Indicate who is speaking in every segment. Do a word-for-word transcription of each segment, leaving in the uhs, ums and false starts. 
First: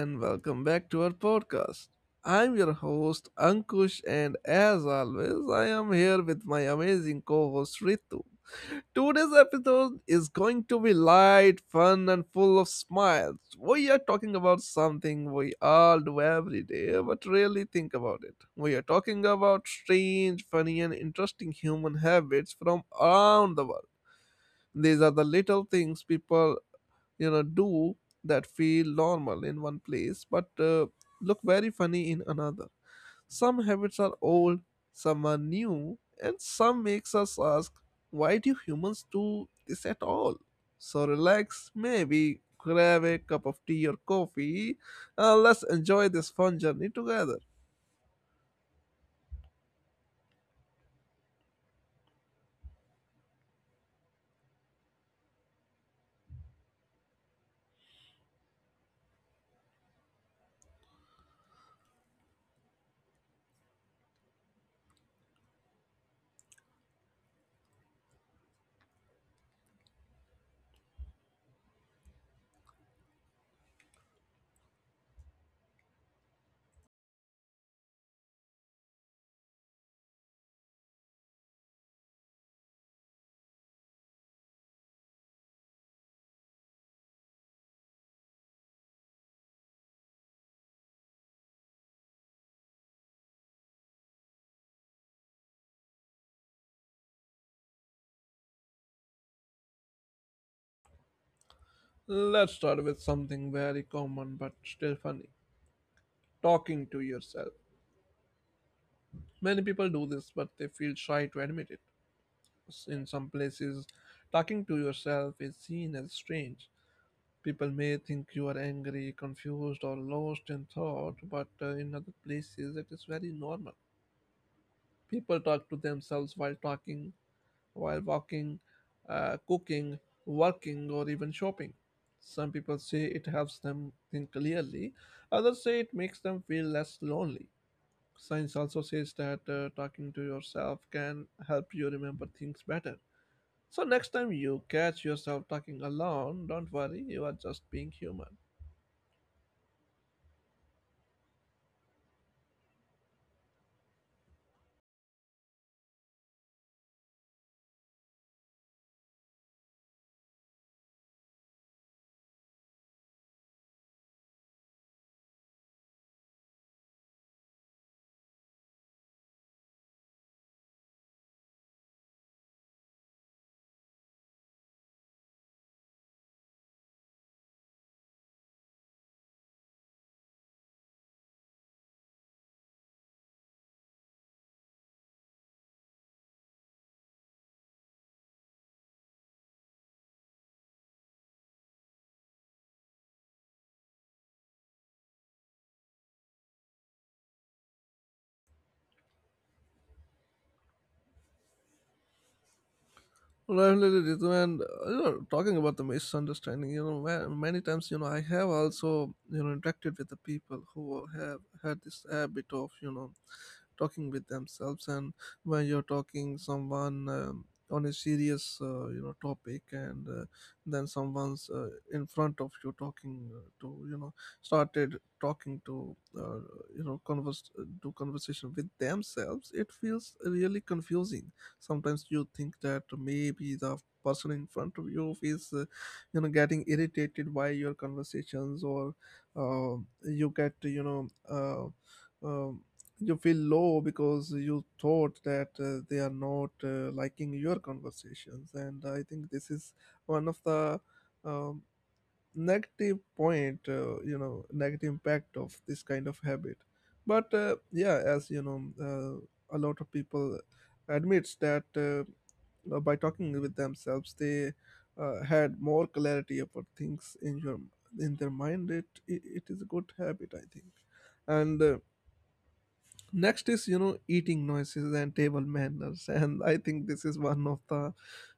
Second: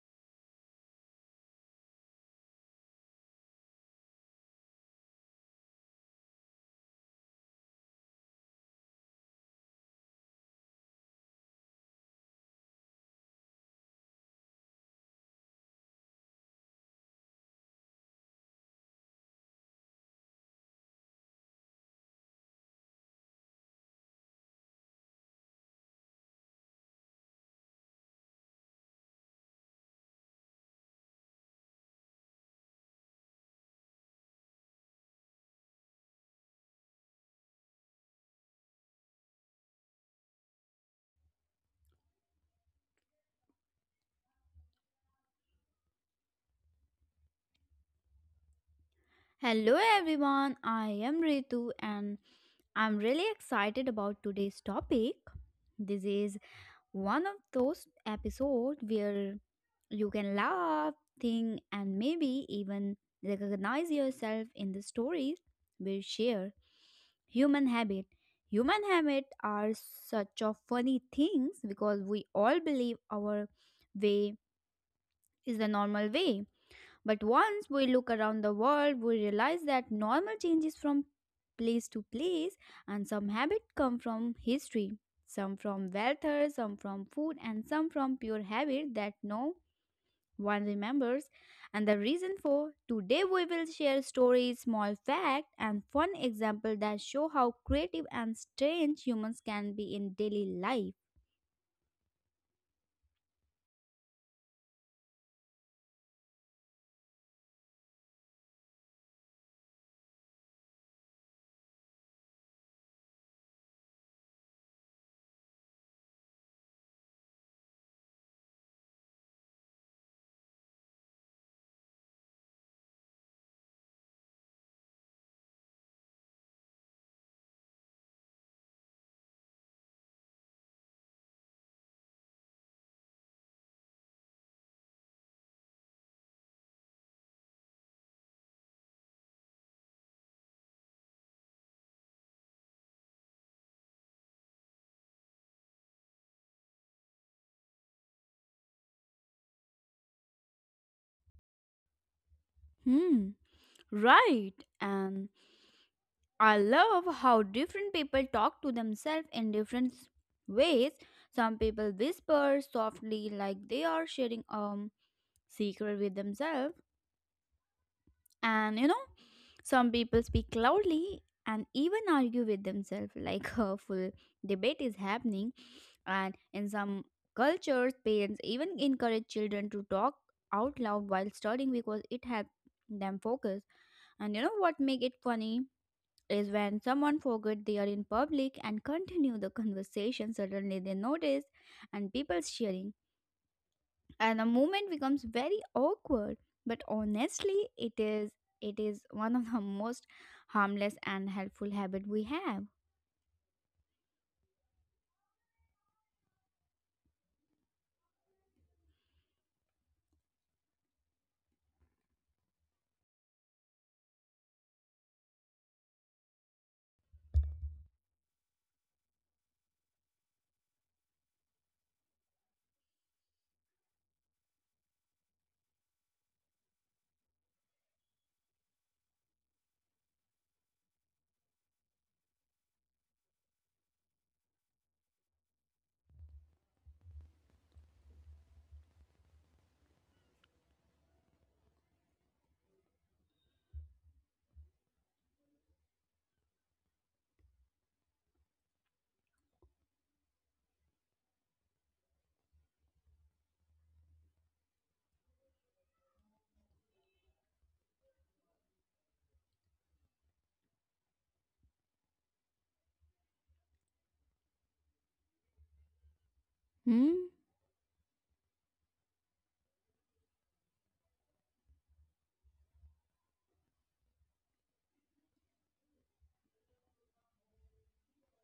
Speaker 1: and welcome back to our podcast. I'm your host, Ankush, and as always, I am here with my amazing co host, Ritu. Today's episode is going to be light, fun, and full of smiles. We are talking about something we all do every day, but really think about it. We are talking about strange, funny, and interesting human habits from around the world. These are the little things people you know do that feel normal in one place but uh, look very funny in another. Some habits are old, some are new, and some makes us ask, why do humans do this at all? So relax, maybe grab a cup of tea or coffee, and let's enjoy this fun journey together.
Speaker 2: Hello everyone, I am Ritu and I'm really excited about today's topic. This is one of those episodes where you can laugh, think, and maybe even recognize yourself in the stories we share. Human habit. Human habit are such a funny things because we all believe our way is the normal way but once we look around the world, we realize that normal changes from place to place, and some habits come from history, some from weather, some from food, and some from pure habit that no one remembers. And the reason for today, we will share stories, small facts, and fun examples that show how creative and strange humans can be in daily life.
Speaker 1: Let's start with something very common but still funny: talking to yourself. Many people do this, but they feel shy to admit it. S- In some places, talking to yourself is seen as strange. People may think you are angry, confused, or lost in thought, but uh, in other places, it is very normal. People talk to themselves while talking, while walking, uh, cooking, working, or even shopping. Some people say it helps them think clearly, others say it makes them feel less lonely. Science also says that uh, talking to yourself can help you remember things better. So, next time you catch yourself talking alone, don't worry, you are just being human.
Speaker 2: Hmm, right. And I love how different people talk to themselves in different s- ways. Some people whisper softly like they are sharing a secret with themselves, and you know, some people speak loudly and even argue with themselves like a full debate is happening. And in some cultures, parents even encourage children to talk out loud while studying because it helps them focus. And you know what make it funny? Is when someone forget they are in public and continue the conversation, suddenly they notice and people cheering and the moment becomes very awkward but honestly it is it is one of the most harmless and helpful habit we have.
Speaker 1: Definitely, Ritu, and uh, you know, talking about the misunderstanding, you know, ma- many times, you know, I have also, you know, interacted with the people who have had this habit of, you know, talking with themselves, and when you're talking someone um, on a serious, uh, you know, topic, and uh, then someone's uh, in front of you talking uh, to, you know, started talking to, uh, you know, converse, do conversation with themselves, it feels really confusing. Sometimes you think that maybe the person in front of you is uh, you know, getting irritated by your conversations, or uh, you get you know uh, um you feel low because you thought that uh, they are not uh, liking your conversations. And I think this is one of the um, negative point, uh, you know, negative impact of this kind of habit. But uh, yeah, as you know, uh, a lot of people admits that uh, uh, by talking with themselves they uh, had more clarity about things
Speaker 2: Hmm.
Speaker 1: in your in their mind. It, it it is a good habit, I think. And uh, next is, you know, eating noises and table manners and I think this is one of the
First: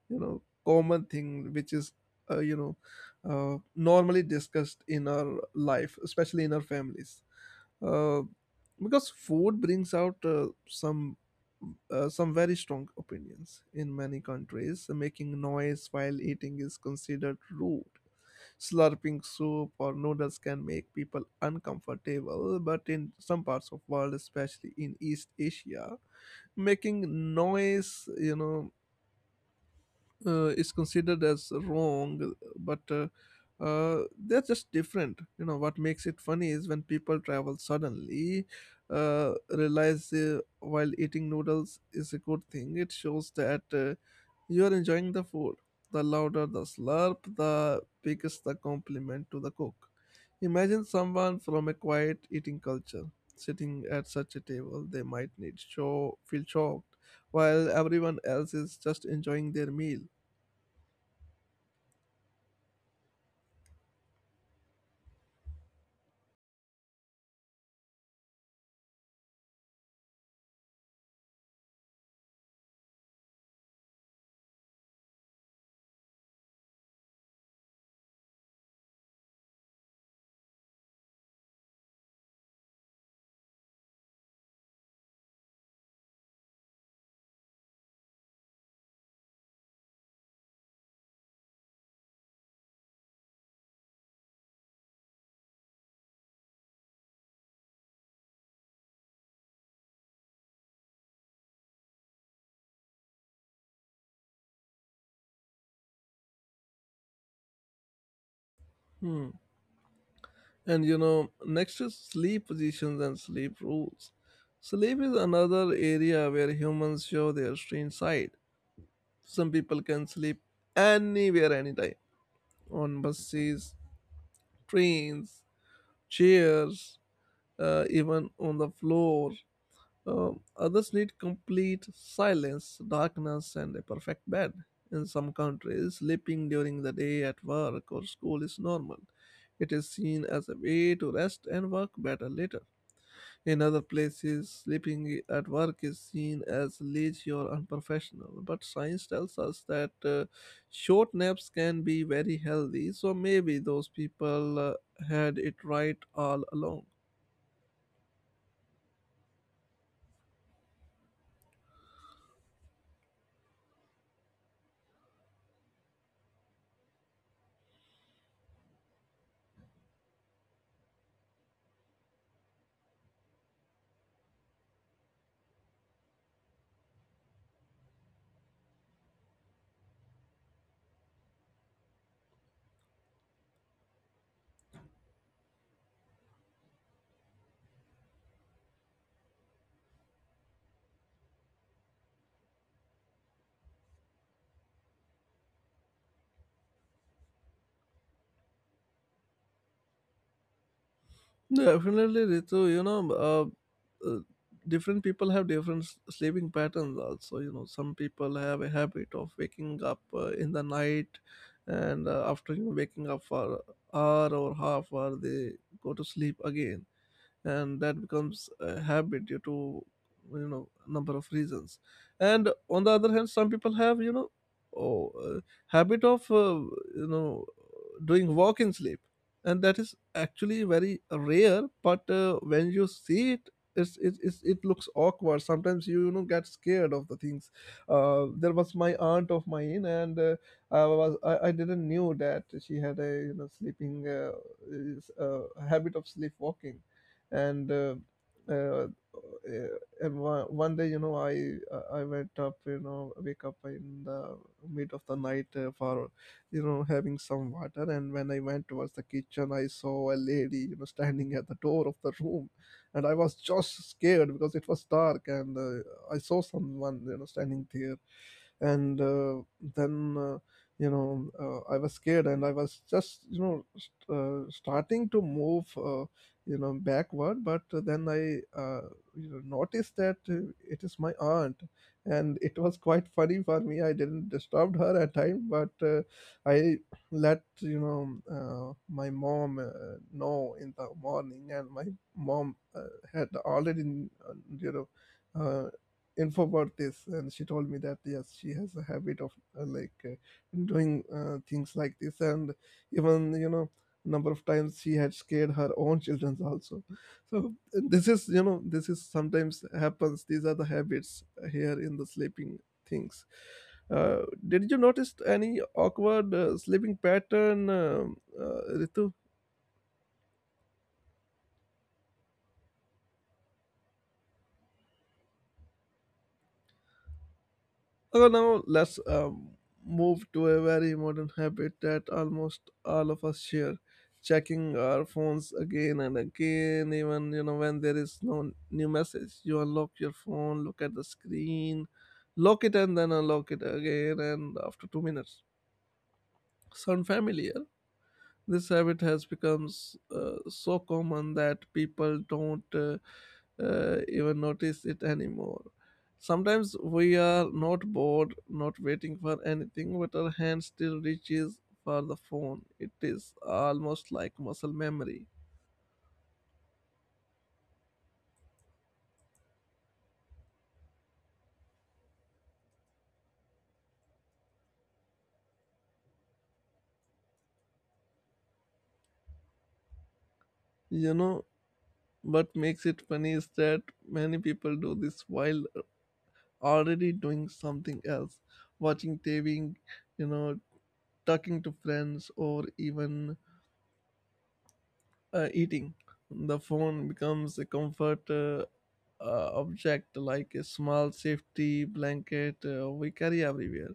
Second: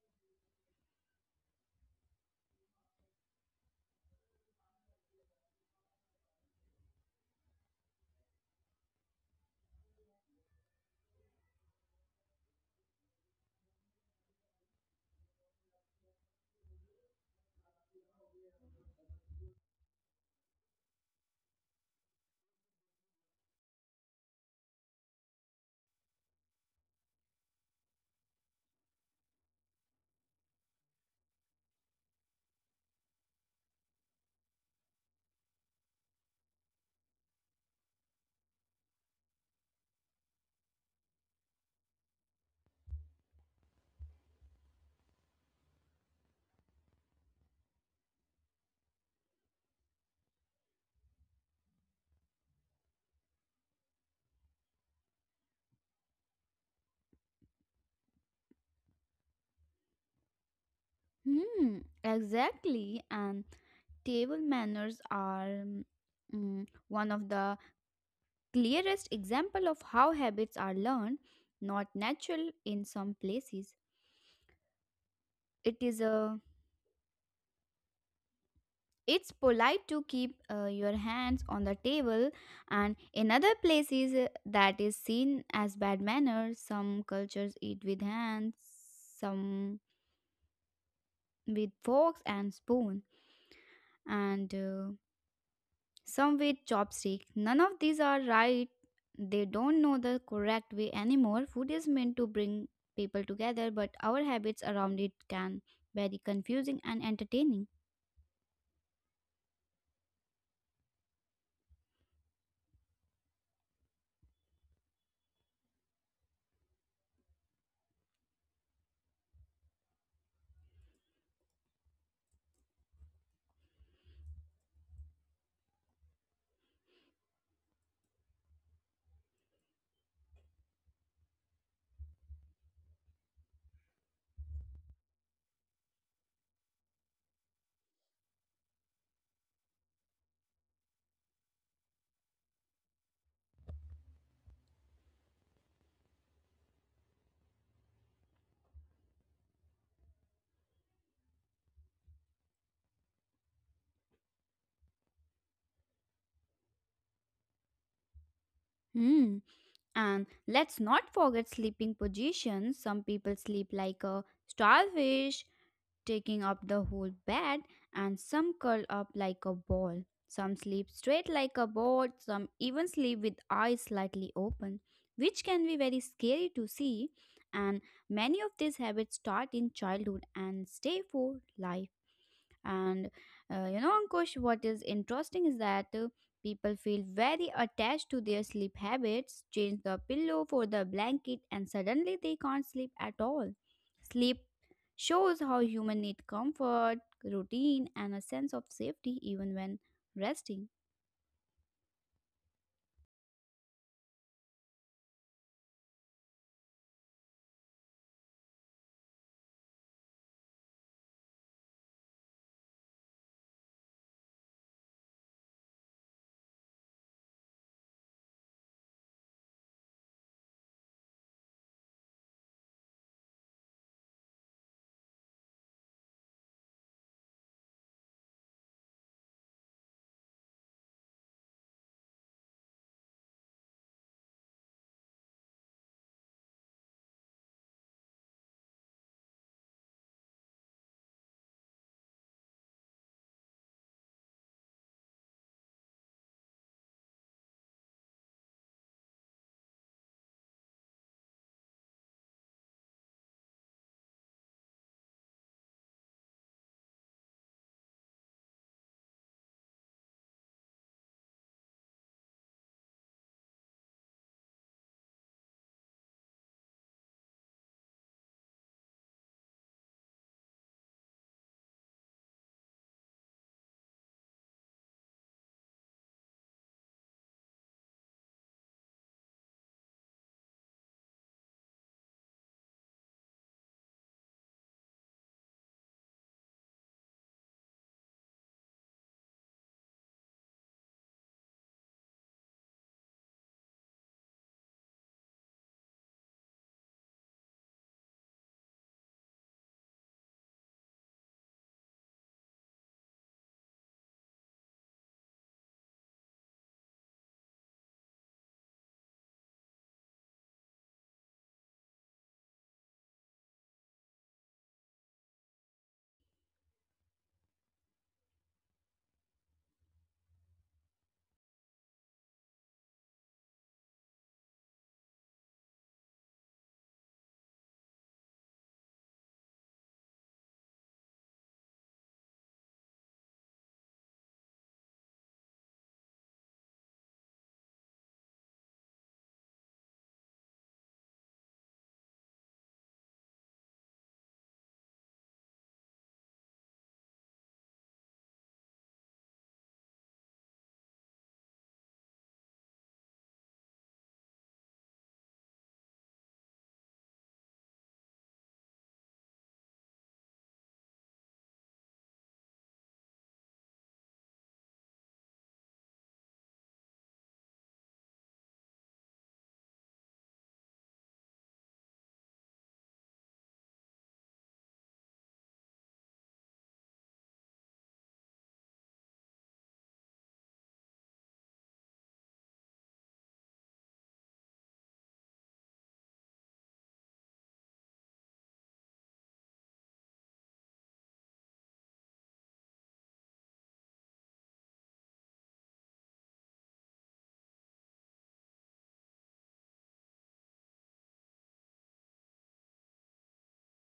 Speaker 1: you know common thing which is uh, you know uh, normally discussed in our life, especially in our families, uh, because food brings out uh, some uh, some very strong opinions. In many countries, making noise while eating is considered rude. Slurping soup or noodles can make people uncomfortable, but in some parts of world, especially in East Asia, making noise, you know, uh, is considered as wrong, but uh, uh, they're just different. You know, what makes it funny is when people travel, suddenly uh, realize uh, while eating noodles is a good thing. It shows that uh, you are enjoying the food. The louder the slurp, the biggest the compliment to the cook. Imagine someone from a quiet eating culture sitting at such a table, they might need show feel shocked while everyone else is just enjoying their meal.
Speaker 2: Hmm, exactly. And table manners are mm, one of the clearest example of how habits are learned, not natural. In some places it is a, it's polite to keep uh, your hands on the table, and in other places uh, that is seen as bad manners. Some cultures eat with hands, some with forks and spoon, and uh, some with chopstick. None of these are right. They don't know the correct way anymore. Food is meant to bring people together, but our habits around it can very confusing and entertaining.
Speaker 1: Hmm. And you know, next is sleep positions and sleep rules. Sleep is another area where humans show their strange side. Some people can sleep anywhere, anytime, on buses, trains, chairs, uh, even on the floor. Um, others need complete silence, darkness, and a perfect bed. In some countries, sleeping during the day at work or school is normal. It is seen as a way to rest and work better later. In other places, sleeping at work is seen as lazy or unprofessional, but science tells us that uh, short naps can be very healthy, so maybe those people uh, had it right all along.
Speaker 2: Hmm. And let's not forget sleeping positions. Some people sleep like a starfish, taking up the whole bed, and some curl up like a ball. Some sleep straight like a board, some even sleep with eyes slightly open, which can be very scary to see. And many of these habits start in childhood and stay for life. And uh, you know, Ankush, what is interesting is that uh, people feel very attached to their sleep habits, change the pillow for the blanket, and suddenly they can't sleep at all. Sleep shows how human need comfort, routine, and a sense of safety even when resting.
Speaker 1: Definitely, Ritu, you know, uh, uh, different people have different s- sleeping patterns also. You know, some people have a habit of waking up uh, in the night, and uh, after, you know, waking up for hour or half hour, they go to sleep again, and that becomes a habit due to, you know, number of reasons. And on the other hand, some people have, you know, oh, uh, habit of uh, you know, doing walk in sleep, and that is actually very rare. But uh, when you see it, it's, it, it's, it looks awkward. Sometimes you, you know, get scared of the things. Uh, there was my aunt of mine, and uh, I was I, I didn't knew that she had a, you know, sleeping uh, is, uh, habit of sleepwalking. And uh, uh, uh, and one, one day, you know, i i went up, you know, wake up in the mid of the night uh, for, you know, having some water. And when I went towards the kitchen, I saw a lady, you know, standing at the door of the room, and I was just scared because it was dark. And uh, I saw someone, you know, standing there. And uh, then uh, you know, uh, I was scared, and I was just, you know, st- uh, starting to move uh, you know, backward. But then I uh, you know, noticed that uh, it is my aunt. And it was quite funny for me. I didn't disturb her at time, but uh, I let you know um, uh, my mom uh, know in the morning, and my mom uh, had already uh, you know, uh, info about this. And she told me that yes, she has a habit of uh, like uh, doing uh, things like this, and even, you know, number of times she had scared her own children also. So this is, you know, this is sometimes happens. These are the habits here in the sleeping things. uh, did you notice any awkward uh, sleeping pattern, um uh, Ritu? So now let's um, move to a very modern habit that almost all of us share: checking our phones again and again, even you know when there is no new message. You unlock your phone, look at the screen, lock it, and then unlock it again. And after two minutes, sound familiar? This habit has become s- uh, so common that people don't uh, uh, even notice it anymore. Sometimes we are not bored, not waiting for anything, but our hand still reaches for the phone. It is almost like muscle memory. You know, what makes it funny is that many people do this while already doing something else, watching T V, you know, talking to friends, or even uh, eating. The phone becomes a comfort. Uh, uh, object like a small safety blanket uh, we carry everywhere.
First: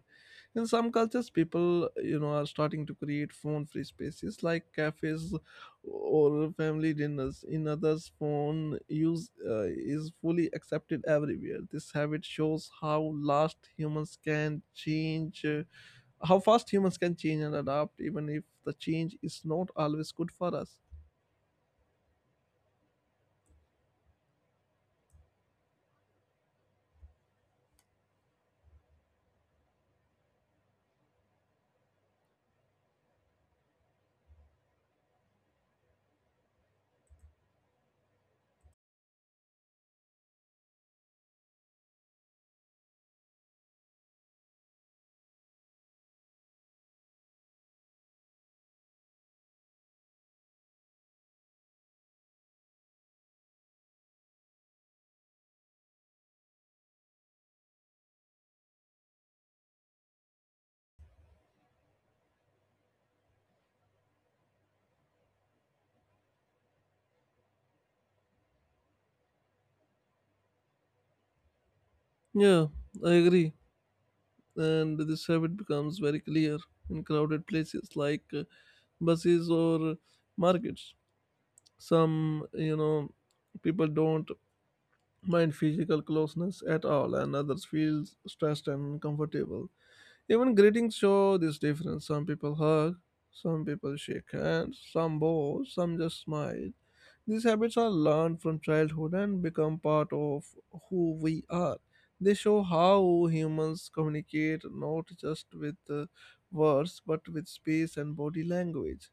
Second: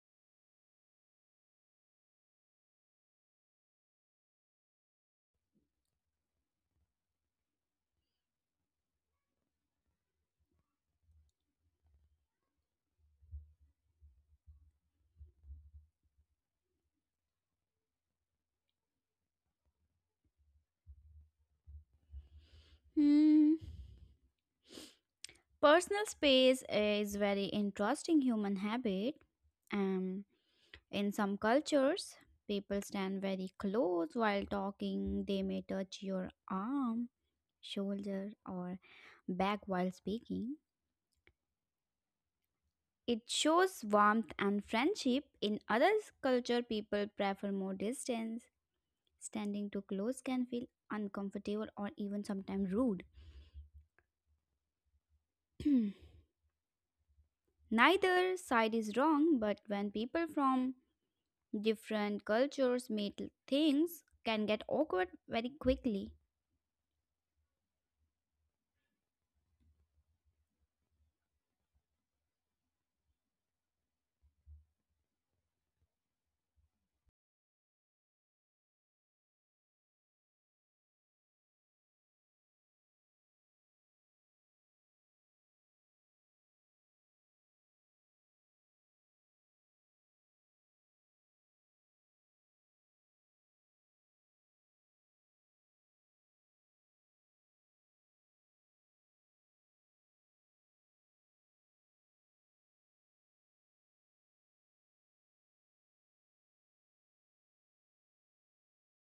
Speaker 1: In some cultures, people you know are starting to create phone-free spaces like cafes or family dinners. In others, phone use uh, is fully accepted everywhere. This habit shows how last humans can change, uh, how fast humans can change and adapt, even if the change is not always good for us.
Speaker 2: Hmm. Personal space is very interesting human habit. Um, In some cultures, people stand very close while talking. They may touch your arm, shoulder, or back while speaking. It shows warmth and friendship. In other culture, people prefer more distance. Standing too close can feel uncomfortable or even sometimes rude. Neither side is wrong, but when people from different cultures meet, things can get awkward very quickly.
Speaker 1: Yeah, I agree. And this habit becomes very clear in crowded places like uh, buses or markets. Some, you know, people don't mind physical closeness at all, and others feel stressed and uncomfortable. Even greetings show this difference. Some people hug, some people shake hands, some bow, some just smile. These habits are learned from childhood and become part of who we are. They show how humans communicate not just with uh, words but with space and body language.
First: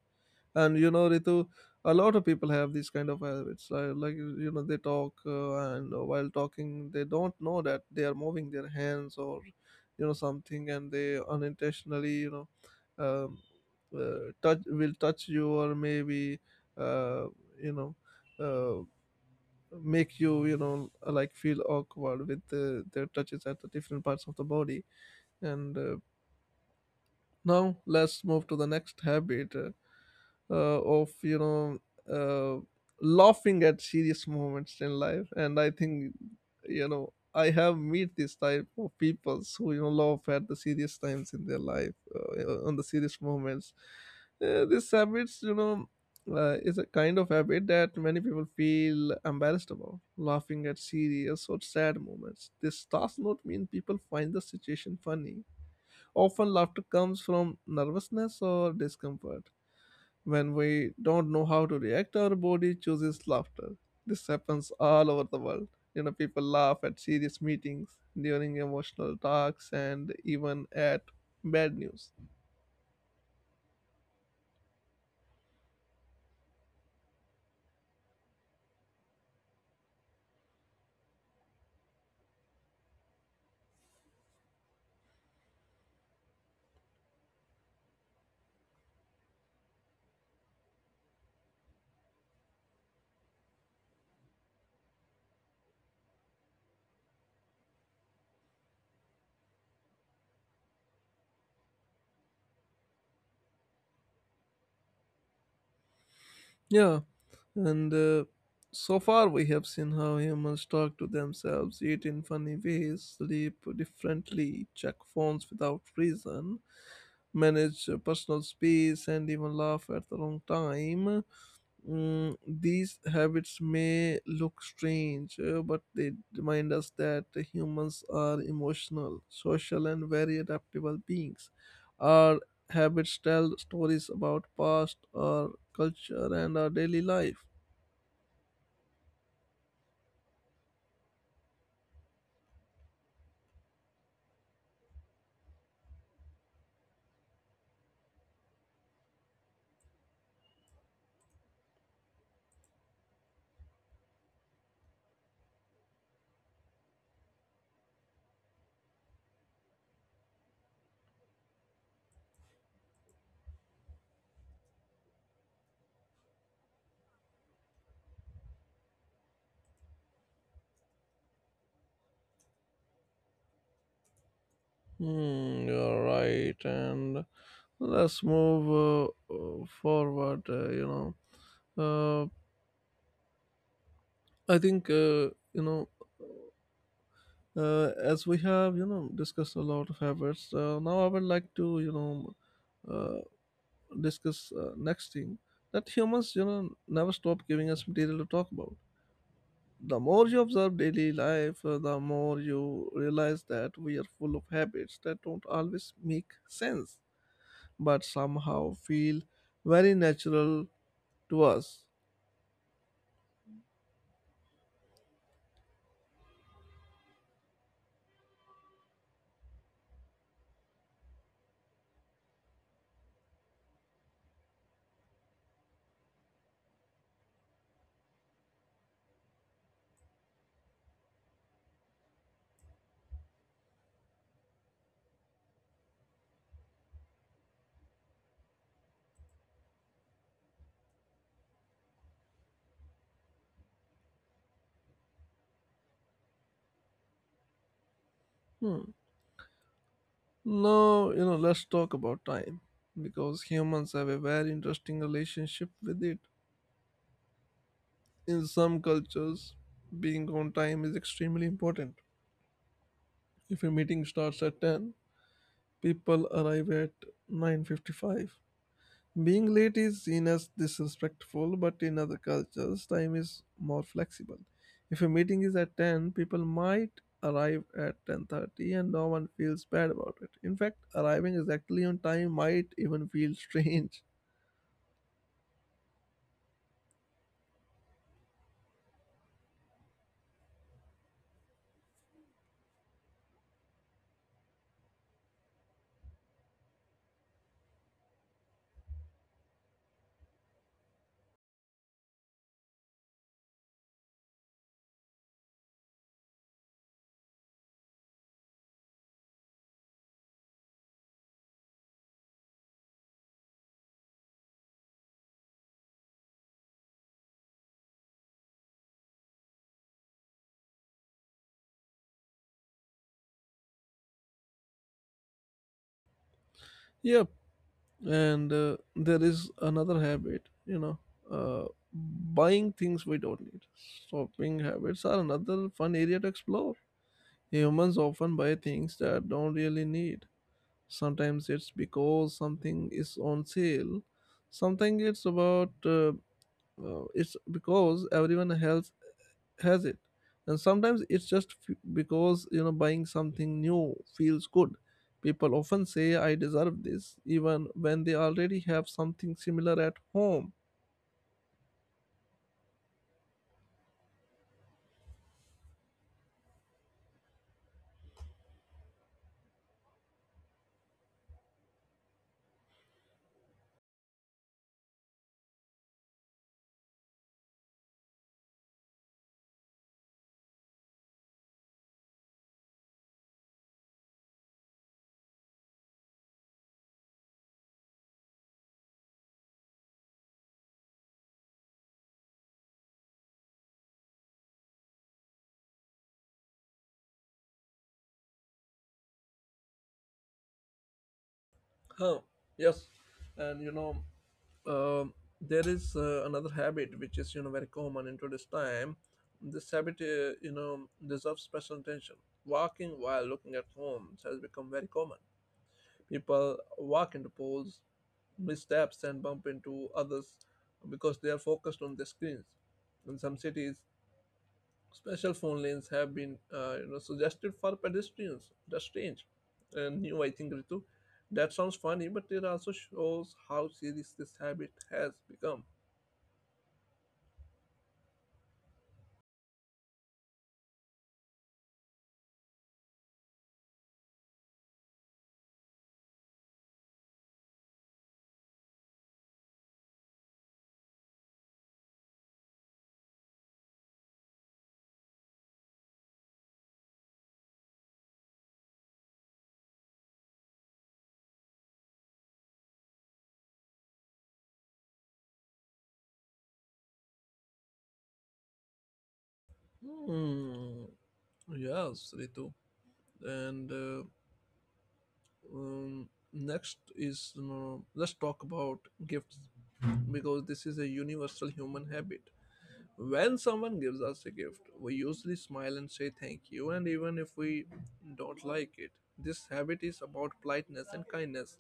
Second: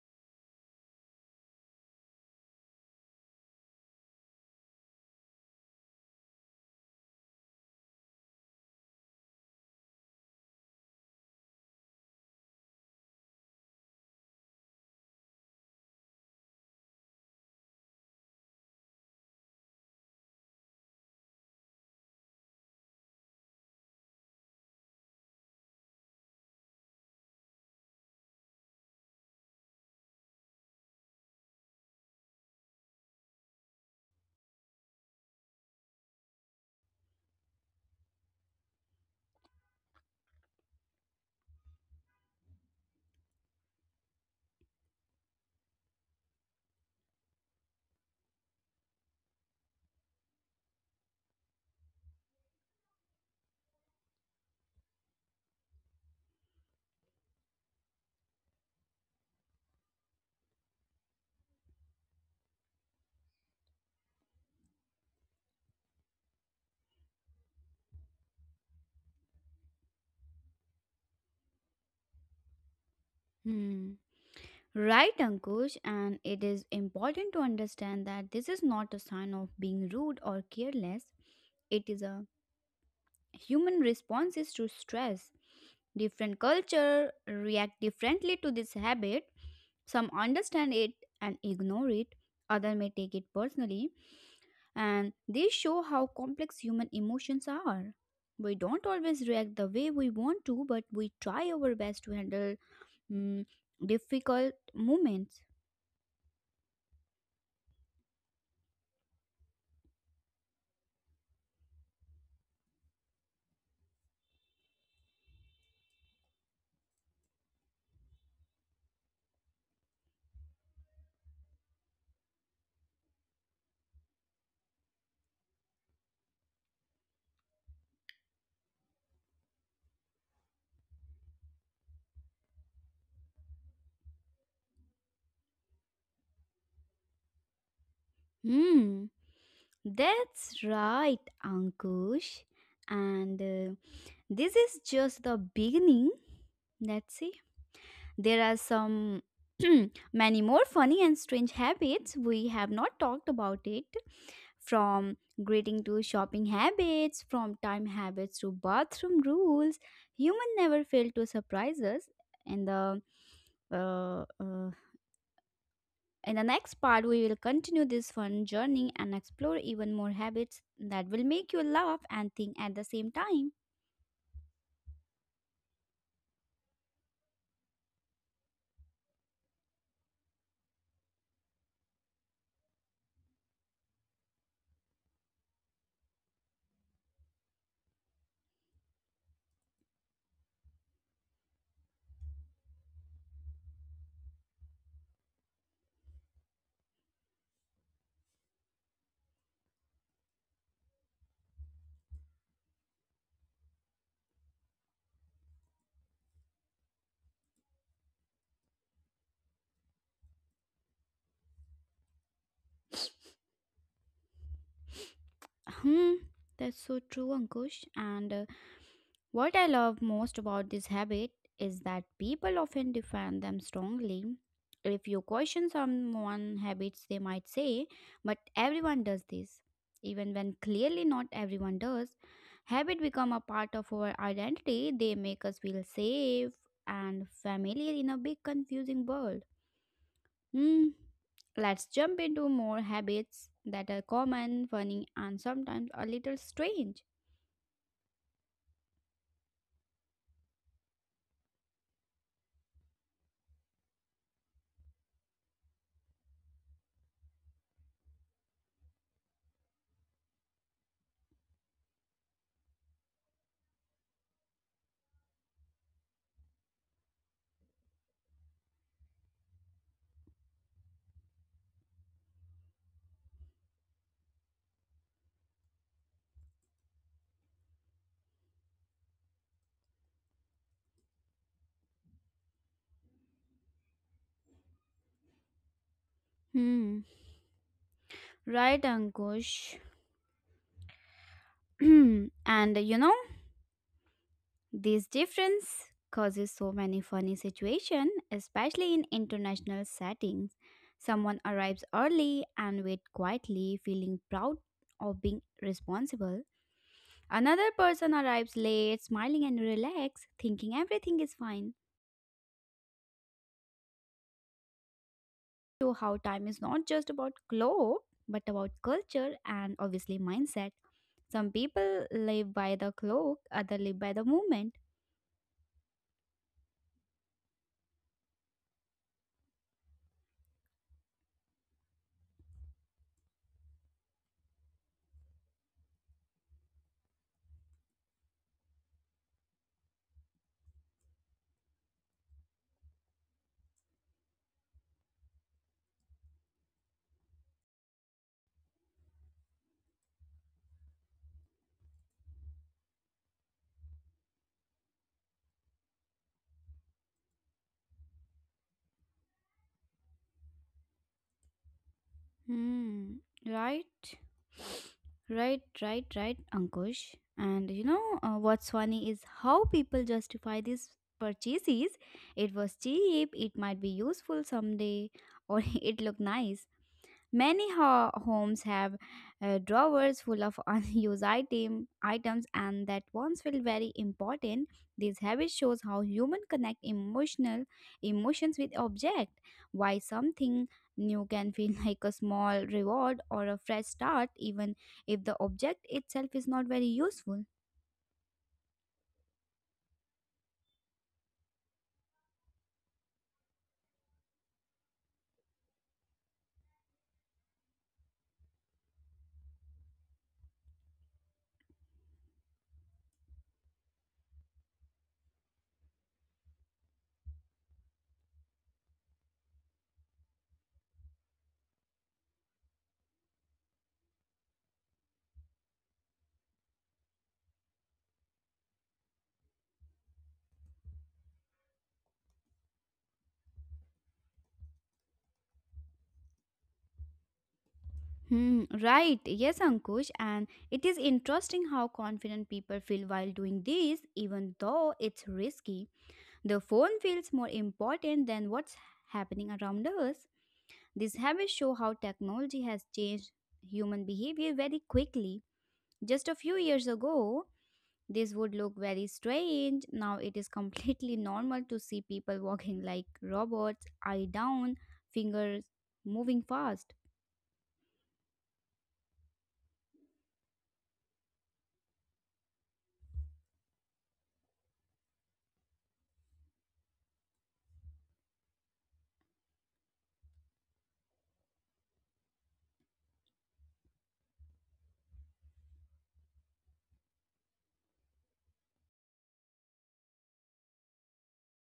Speaker 1: And you know, Ritu, a lot of people have these kind of habits. Like, like you know, they talk, uh, and while talking, they don't know that they are moving their hands, or you know, something, and they unintentionally, you know, um, uh, touch will touch you, or maybe, uh, you know, uh, make you, you know, like feel awkward with the, their touches at the different parts of the body. And uh, now let's move to the next habit uh, uh, of, you know, uh, laughing at serious moments in life. And I think, you know, I have meet this type of people who, you know, laugh at the serious times in their life, uh, uh, on the serious moments. Uh, this habits, you know, uh, is a kind of habit that many people feel embarrassed about. Laughing at serious or sad moments, this does not mean people find the situation funny. Often laughter comes from nervousness or discomfort. When we don't know how to react, our body chooses laughter. This happens all over the world. You know, people laugh at serious meetings, during emotional talks, and even at bad news.
Speaker 2: Hmm. Right, Ankush, and it is important to understand that this is not a sign of being rude or careless. It is a human responses to stress. Different culture react differently to this habit. Some understand it and ignore it. Other may take it personally, and these show how complex human emotions are. We don't always react the way we want to, but we try our best to handle mm, difficult moments.
Speaker 1: Yeah, and uh, so far we have seen how humans talk to themselves, eat in funny ways, sleep differently, check phones without reason, manage uh, personal space, and even laugh at the wrong time. Mm, these habits may look strange, uh, but they remind us that humans are emotional, social, and very adaptable beings. Our habits tell stories about past, our culture, and our daily life.
Speaker 2: Hmm, that's right, Ankush. And uh, this is just the beginning. Let's see. There are some many more funny and strange habits we have not talked about it, from greeting to shopping habits, from time habits to bathroom rules. Human never fail to surprise us in the uh, uh, in the next part, we will continue this fun journey and explore even more habits that will make you laugh and think at the same time.
Speaker 1: Hmm, you're right. And let's move uh, uh, forward. Uh, you know, uh, I think uh, you know. uh, as we have you know discussed a lot of habits uh, now I would like to you know uh, discuss uh, next thing that humans you know never stop giving us material to talk about. The more you observe daily life, uh, the more you realize that we are full of habits that don't always make sense but somehow feel very natural to us.
Speaker 2: Hmm, that's so true, Ankush. And uh, what I love most about this habit is that people often defend them strongly. If you question someone habits, they might say, but everyone does this. Even when clearly not everyone does, habit become a part of our identity. They make us feel safe and familiar in a big confusing world. Hmm. Let's jump into more habits that are common, funny, and sometimes a little strange.
Speaker 1: hmm. Now, you know, let's talk about time because humans have a very interesting relationship with it. In some cultures, being on time is extremely important. If a meeting starts at ten, people arrive at nine fifty-five. Being late is seen as disrespectful, but in other cultures, time is more flexible. If a meeting is at ten, people might arrive at ten thirty and no one feels bad about it. In fact, arriving exactly on time might even feel strange.
Speaker 2: Hmm. Right, Ankush. And uh, you know, this difference causes so many funny situations, especially in international settings. Someone arrives early and waits quietly, feeling proud of being responsible. Another person arrives late, smiling and relaxed, thinking everything is fine. So, how time is not just about clothes, but about culture and obviously mindset. Some people live by the clock, others live by the moment.
Speaker 1: Yep, and uh, there is another habit, you know, uh, buying things we don't need. Shopping habits are another fun area to explore. Humans often buy things that don't really need. Sometimes it's because something is on sale. Sometimes it's about uh, uh, it's because everyone else has it, and sometimes it's just f- because you know buying something new feels good. People often say I deserve this even when they already have something similar at home.
Speaker 2: Hmm. Right. Right, right, right, Ankush. And you know uh, what's funny is how people justify these purchases. It was cheap, it might be useful someday, or it looked nice. Many ho- homes have uh, drawers full of unused item, items, and that once felt very important. This habit shows how humans connect emotional emotions with object. Why something new can feel like a small reward or a fresh start, even if the object itself is not very useful.
Speaker 1: huh. Yes, and you know, um, there is uh, another habit which is you know very common into this time. This habit, uh, you know, deserves special attention. Walking while looking at homes has become very common. People walk into pools, missteps, and bump into others because they are focused on the screens. In some cities, special phone lanes have been uh, you know, suggested for pedestrians. That's strange and new, I think, Ritu. That sounds funny, but it also shows how serious this habit has become.
Speaker 2: Hmm, right. Yes, Ankush. And it is interesting how confident people feel while doing this, even though it's risky. The phone feels more important than what's happening around us. These habits show how technology has changed human behavior very quickly. Just a few years ago, this would look very strange. Now it is completely normal to see people walking like robots, eye down, fingers moving fast.
Speaker 1: Hmm. Yes, Ritu. And uh, um, Next is you know, let's talk about gifts because this is a universal human habit. When someone gives us a gift, we usually smile and say thank you, and even if we don't like it, this habit is about politeness and kindness.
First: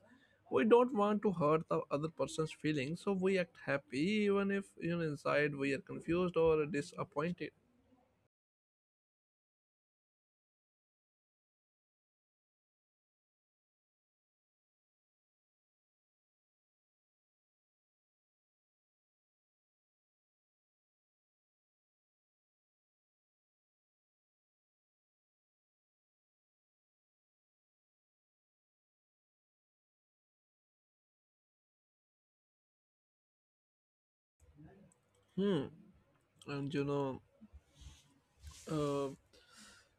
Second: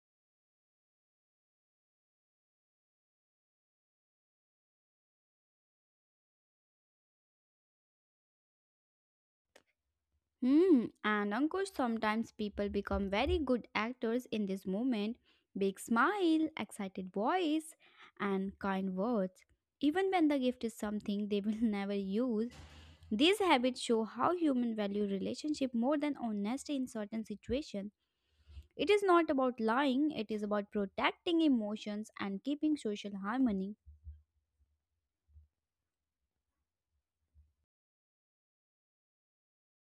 Speaker 1: We don't want to hurt the other person's feelings, so we act happy even if you know, inside we are confused or disappointed.
Speaker 2: Hmm, and Ankush, sometimes people become very good actors in this moment. Big smile, excited voice, and kind words. Even when the gift is something they will never use, these habits show how human value relationship more than honesty in certain situations. It is not about lying, it is about protecting emotions and keeping social harmony.
Speaker 1: Hmm. And you know, uh,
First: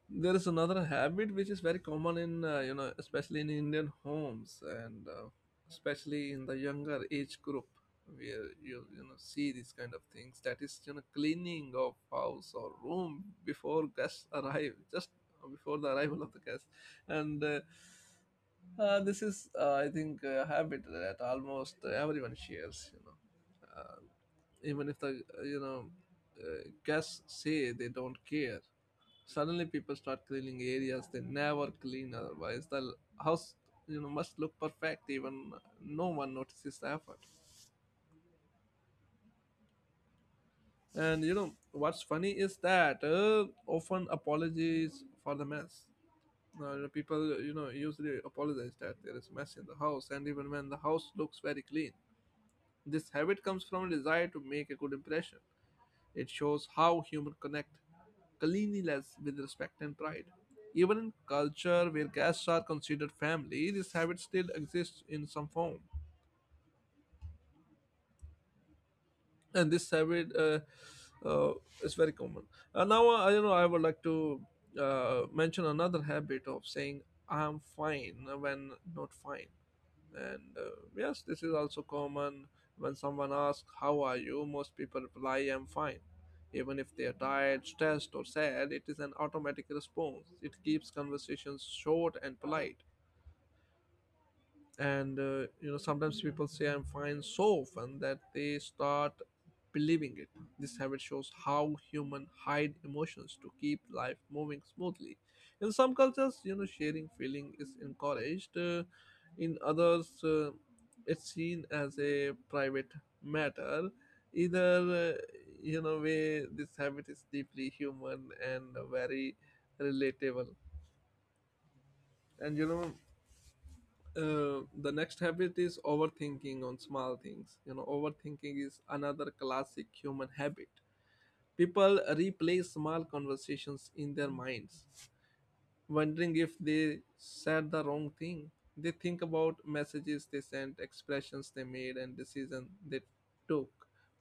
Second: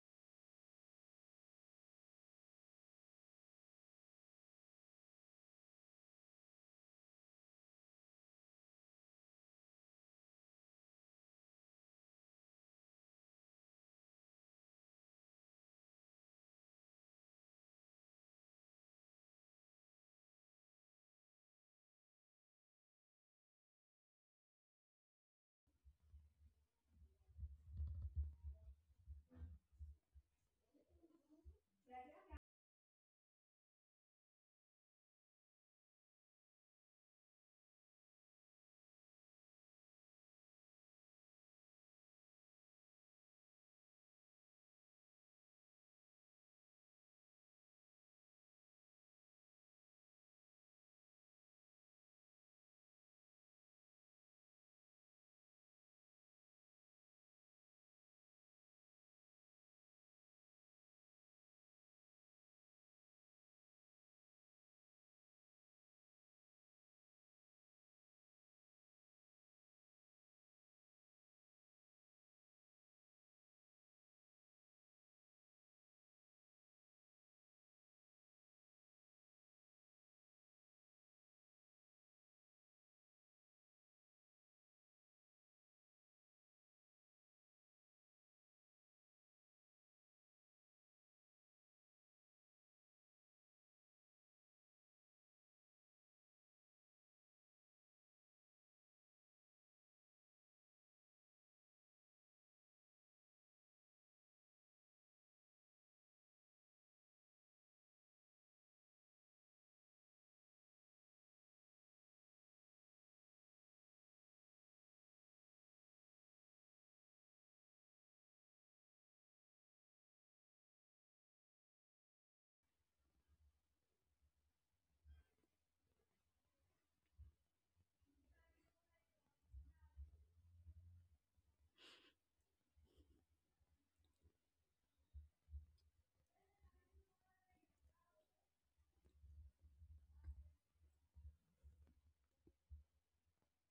Speaker 1: there is another habit which is very common in uh, you know especially in Indian homes and uh, especially in the younger age group, where you you know see these kind of things, that is you know cleaning of house or room before guests arrive, just before the arrival of the guests, and uh, uh, this is uh, I think a habit that almost everyone shares you know, uh, even if the uh, you know uh, guests say they don't care. Suddenly, people start cleaning areas they never clean otherwise. The l- house, you know, must look perfect even no one notices the effort. And you know what's funny is that uh, often apologies for the mess. Uh, you know, people, you know, usually apologize that there is mess in the house, and even when the house looks very clean, this habit comes from a desire to make a good impression. It shows how humans connect cleanliness with respect and pride. Even in culture where guests are considered family, this habit still exists in some form, and this habit uh, uh, is very common. Uh, now, uh, you know, I would like to uh, mention another habit of saying "I'm fine" when not fine. And uh, Yes, this is also common. When someone asks, How are you? Most people reply, I'm fine. Even if they are tired, stressed, or sad, it is an automatic response. It keeps conversations short and polite, and uh, you know sometimes people say I'm fine so often that they start believing it. This habit shows how human hide emotions to keep life moving smoothly. In some cultures you know sharing feeling is encouraged, uh, in others uh, it's seen as a private matter. Either uh, you know way, this habit is deeply human and very relatable. And you know, uh, the next habit is overthinking on small things. You know, overthinking is another classic human habit. People replay small conversations in their minds, wondering if they said the wrong thing. They think about messages they sent, expressions they made, and decisions they took.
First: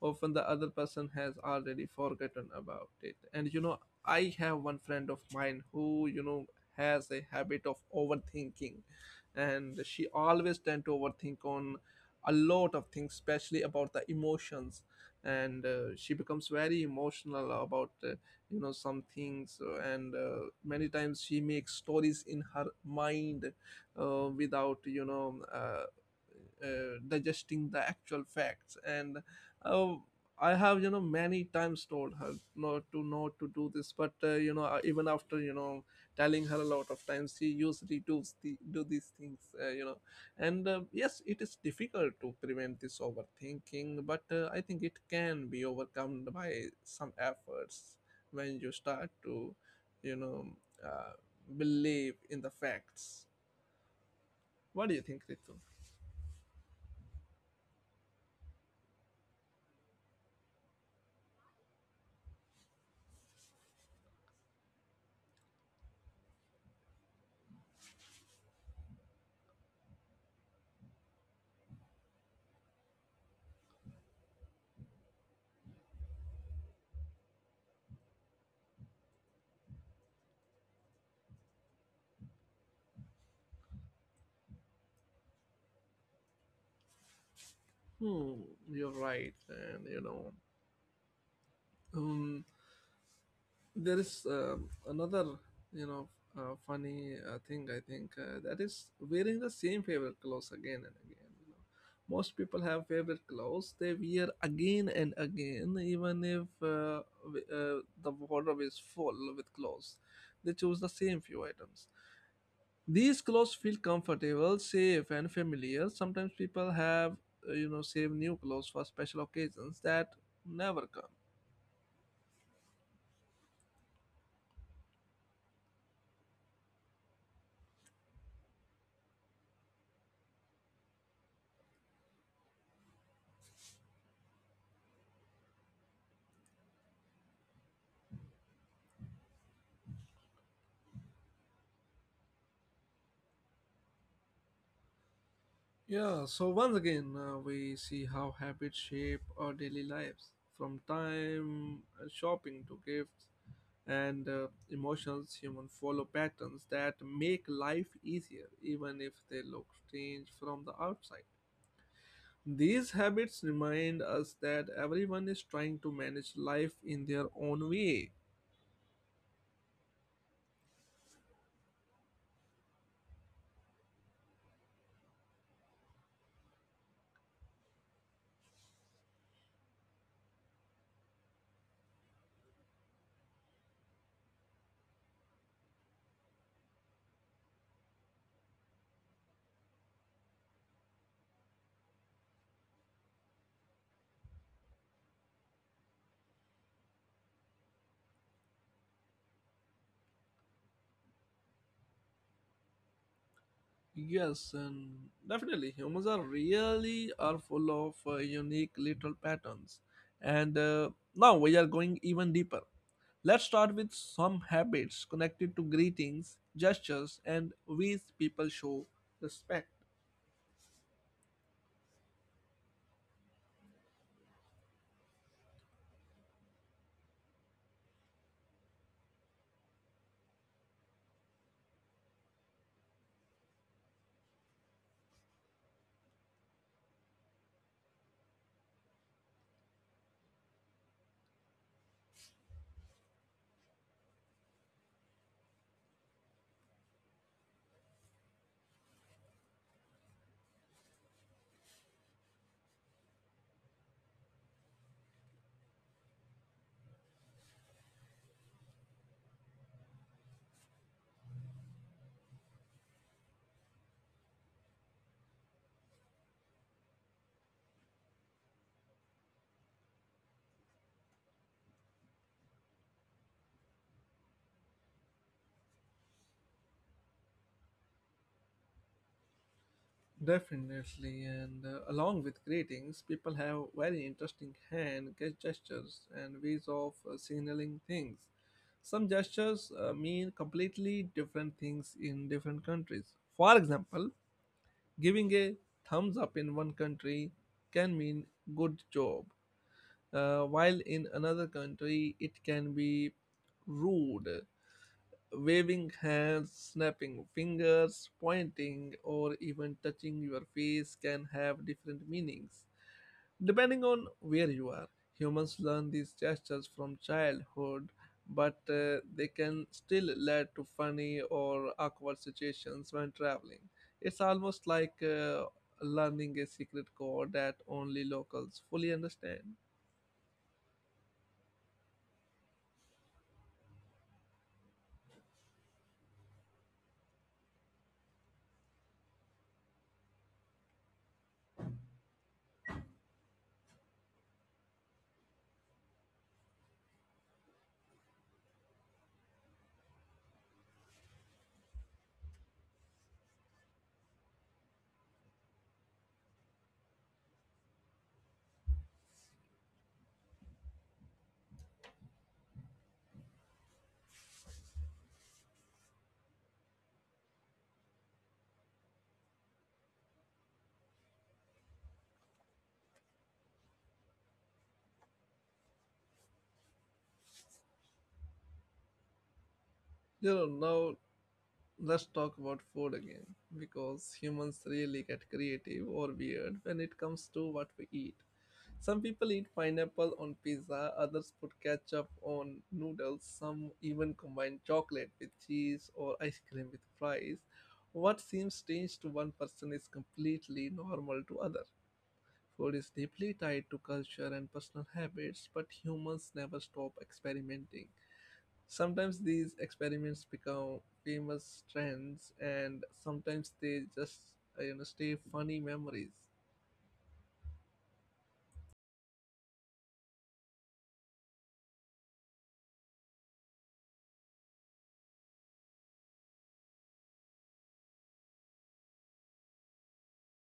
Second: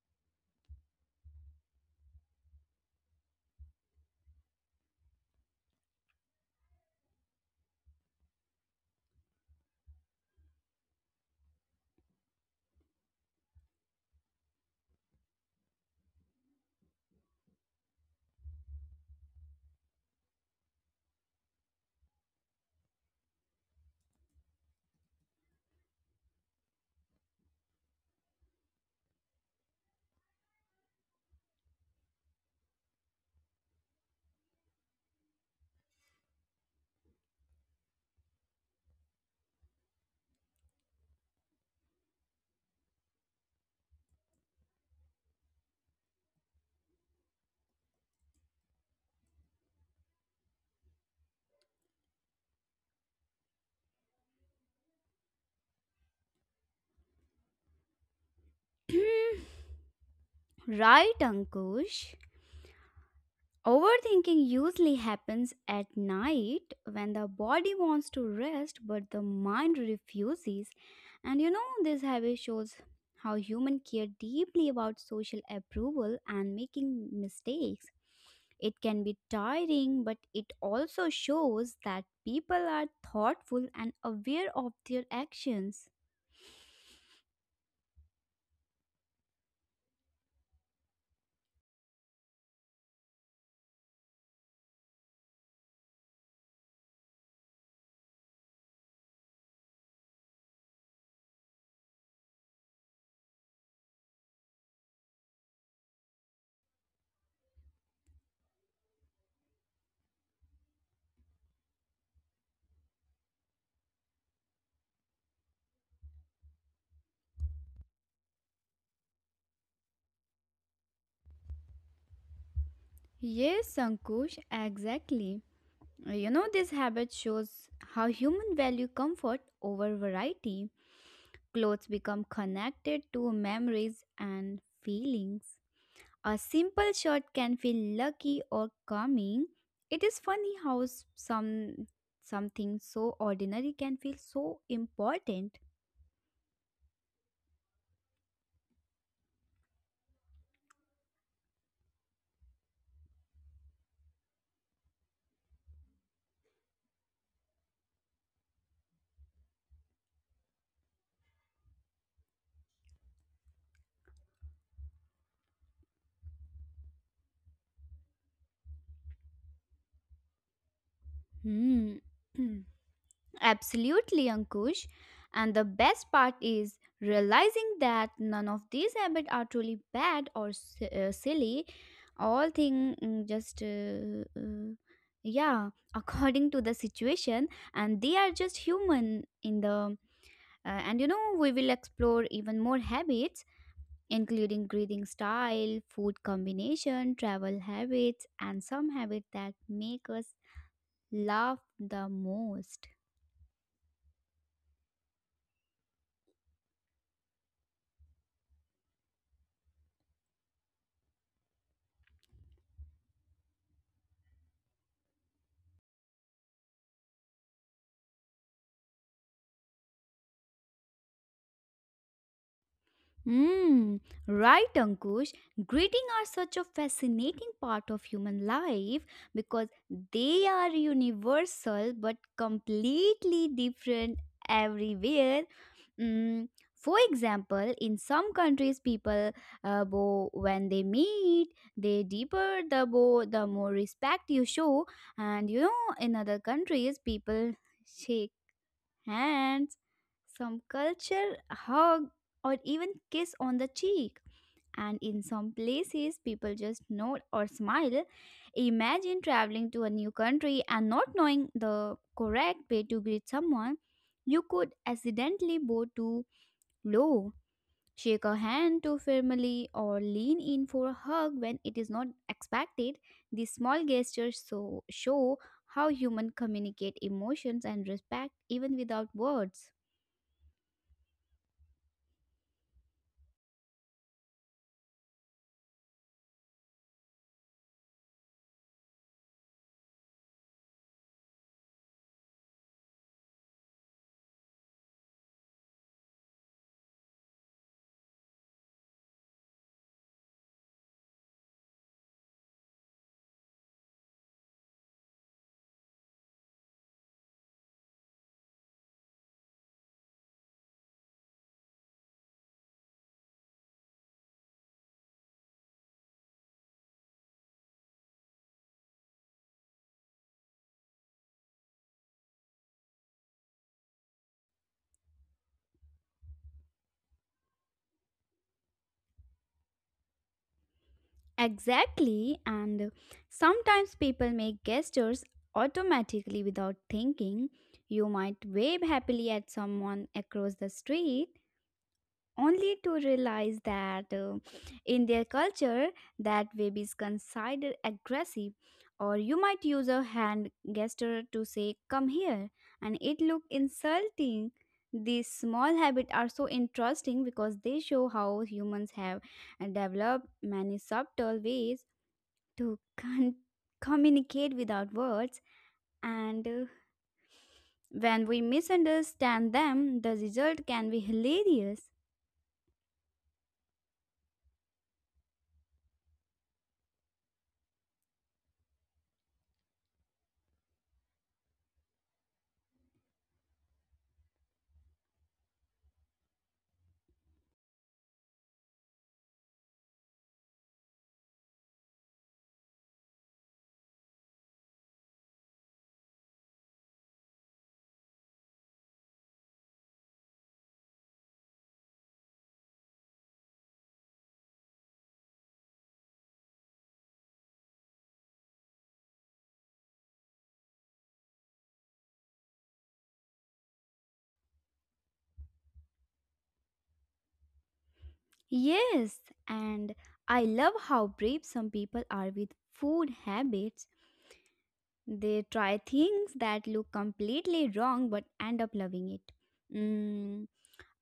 Speaker 1: Often the other person has already forgotten about it. And you know, I have one friend of mine who, you know, has a habit of overthinking, and she always tend to overthink on a lot of things, especially about the emotions. And uh, she becomes very emotional about uh, you know some things, uh, and uh, many times she makes stories in her mind uh, without you know uh, uh, digesting the actual facts. And uh, I have you know many times told her not to not to do this, but uh, you know uh, even after you know telling her a lot of times she usually does the, do these things, uh, you know. And uh, yes, it is difficult to prevent this overthinking, but uh, I think it can be overcome by some efforts, when you start to, you know, uh, believe in the facts. What do you think, Ritu?
Speaker 2: Right, Ankush? Overthinking usually happens at night when the body wants to rest but the mind refuses. And you know, this habit shows how humans care deeply about social approval and making mistakes. It can be tiring, but it also shows that people are thoughtful and aware of their actions.
Speaker 1: Hmm, you're right, and you know, um, there is um, another, you know, uh, funny uh, thing I think uh, that is wearing the same favorite clothes again and again. You know, most people have favorite clothes they wear again and again, even if uh, w- uh, the wardrobe is full with clothes. They choose the same few items. These clothes feel comfortable, safe, and familiar. Sometimes people have, uh, you know, save new clothes for special occasions that never come.
Speaker 2: Yes, Sankush, exactly. You know, this habit shows how human value comfort over variety. Clothes become connected to memories and feelings. A simple shirt can feel lucky or calming. It is funny how s- some something so ordinary can feel so important.
Speaker 1: Yeah, so once again, uh, we see how habits shape our daily lives, from time, uh, shopping to gifts, and uh, emotions. Humans follow patterns that make life easier, even if they look strange from the outside. These habits remind us that everyone is trying to manage life in their own way.
Speaker 2: Hmm. Absolutely, Ankush. And the best part is realizing that none of these habits are truly bad or s- uh, silly. All thing mm, just uh, uh, yeah, according to the situation, and they are just human in the. Uh, and you know, we will explore even more habits, including breathing style, food combination, travel habits, and some habits that make us laugh the most.
Speaker 1: Yes, and definitely humans are really are full of uh, unique little patterns. And uh, now we are going even deeper. Let's start with some habits connected to greetings, gestures, and ways people show respect.
Speaker 2: Hmm, right, Ankush. Greetings are such a fascinating part of human life because they are universal but completely different everywhere. Mm, for example, in some countries, people uh, bow when they meet. The deeper the bow, the more respect you show. And you know, in other countries, people shake hands, some culture hug or even kiss on the cheek. And in some places, people just nod or smile. Imagine traveling to a new country and not knowing the correct way to greet someone. You could accidentally bow too low, shake a hand too firmly, or lean in for a hug when it is not expected. These small gestures so show how humans communicate emotions and respect even without words.
Speaker 1: Definitely, and uh, along with greetings, people have very interesting hand ge- gestures and ways of uh, signaling things. Some gestures uh, mean completely different things in different countries. For example, giving a thumbs up in one country can mean good job, uh, while in another country it can be rude. Waving hands, snapping fingers, pointing, or even touching your face can have different meanings depending on where you are. Humans learn these gestures from childhood, but uh, they can still lead to funny or awkward situations when traveling. It's almost like uh, learning a secret code that only locals fully understand.
Speaker 2: Exactly, and sometimes people make gestures automatically without thinking. You might wave happily at someone across the street only to realize that uh, in their culture that wave is considered aggressive, or you might use a hand gesture to say come here and it look insulting. These small habits are so interesting because they show how humans have uh, developed many subtle ways to con- communicate without words, and uh, when we misunderstand them, the result can be hilarious.
Speaker 1: You know, now let's talk about food again, because humans really get creative or weird when it comes to what we eat. Some people eat pineapple on pizza, others put ketchup on noodles, some even combine chocolate with cheese or ice cream with fries. What seems strange to one person is completely normal to other. Food is deeply tied to culture and personal habits, but humans never stop experimenting. Sometimes these experiments become famous trends, and sometimes they just uh, you know stay funny memories.
Speaker 2: Yes, and I love how brave some people are with food habits. They try things that look completely wrong but end up loving it. Mm,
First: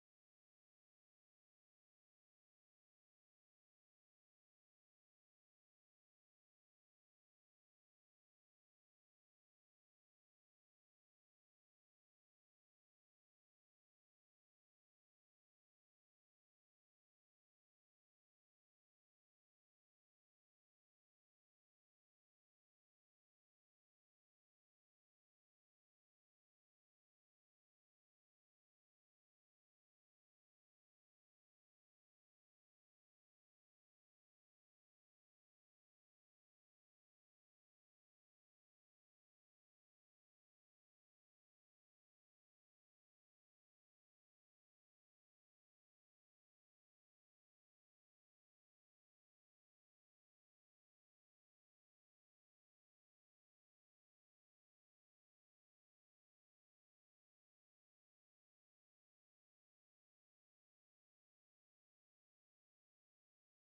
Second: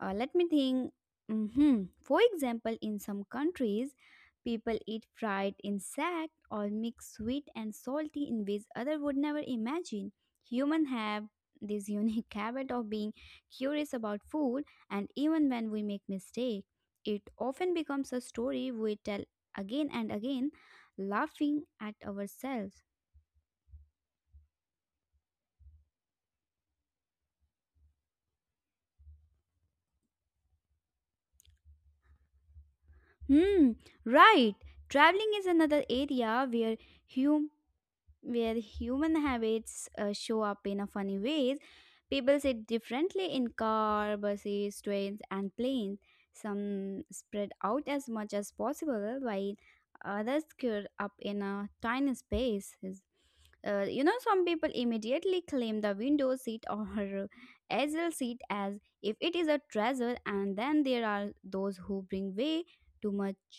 Speaker 2: uh, let me think. Hmm, for example, in some countries, people eat fried insect or mix sweet and salty in ways other would never imagine. Humans have this unique habit of being curious about food, and even when we make mistake, it often becomes a story we tell again and again, laughing at ourselves. Hmm, right. Traveling is another area where where human habits uh, show up in a funny ways. People sit differently in car, buses, trains, and planes. Some spread out as much as possible, while others curl up in a tiny space. Is- Uh, you know, some people immediately claim the window seat or aisle seat as if it is a treasure, and then there are those who bring way too much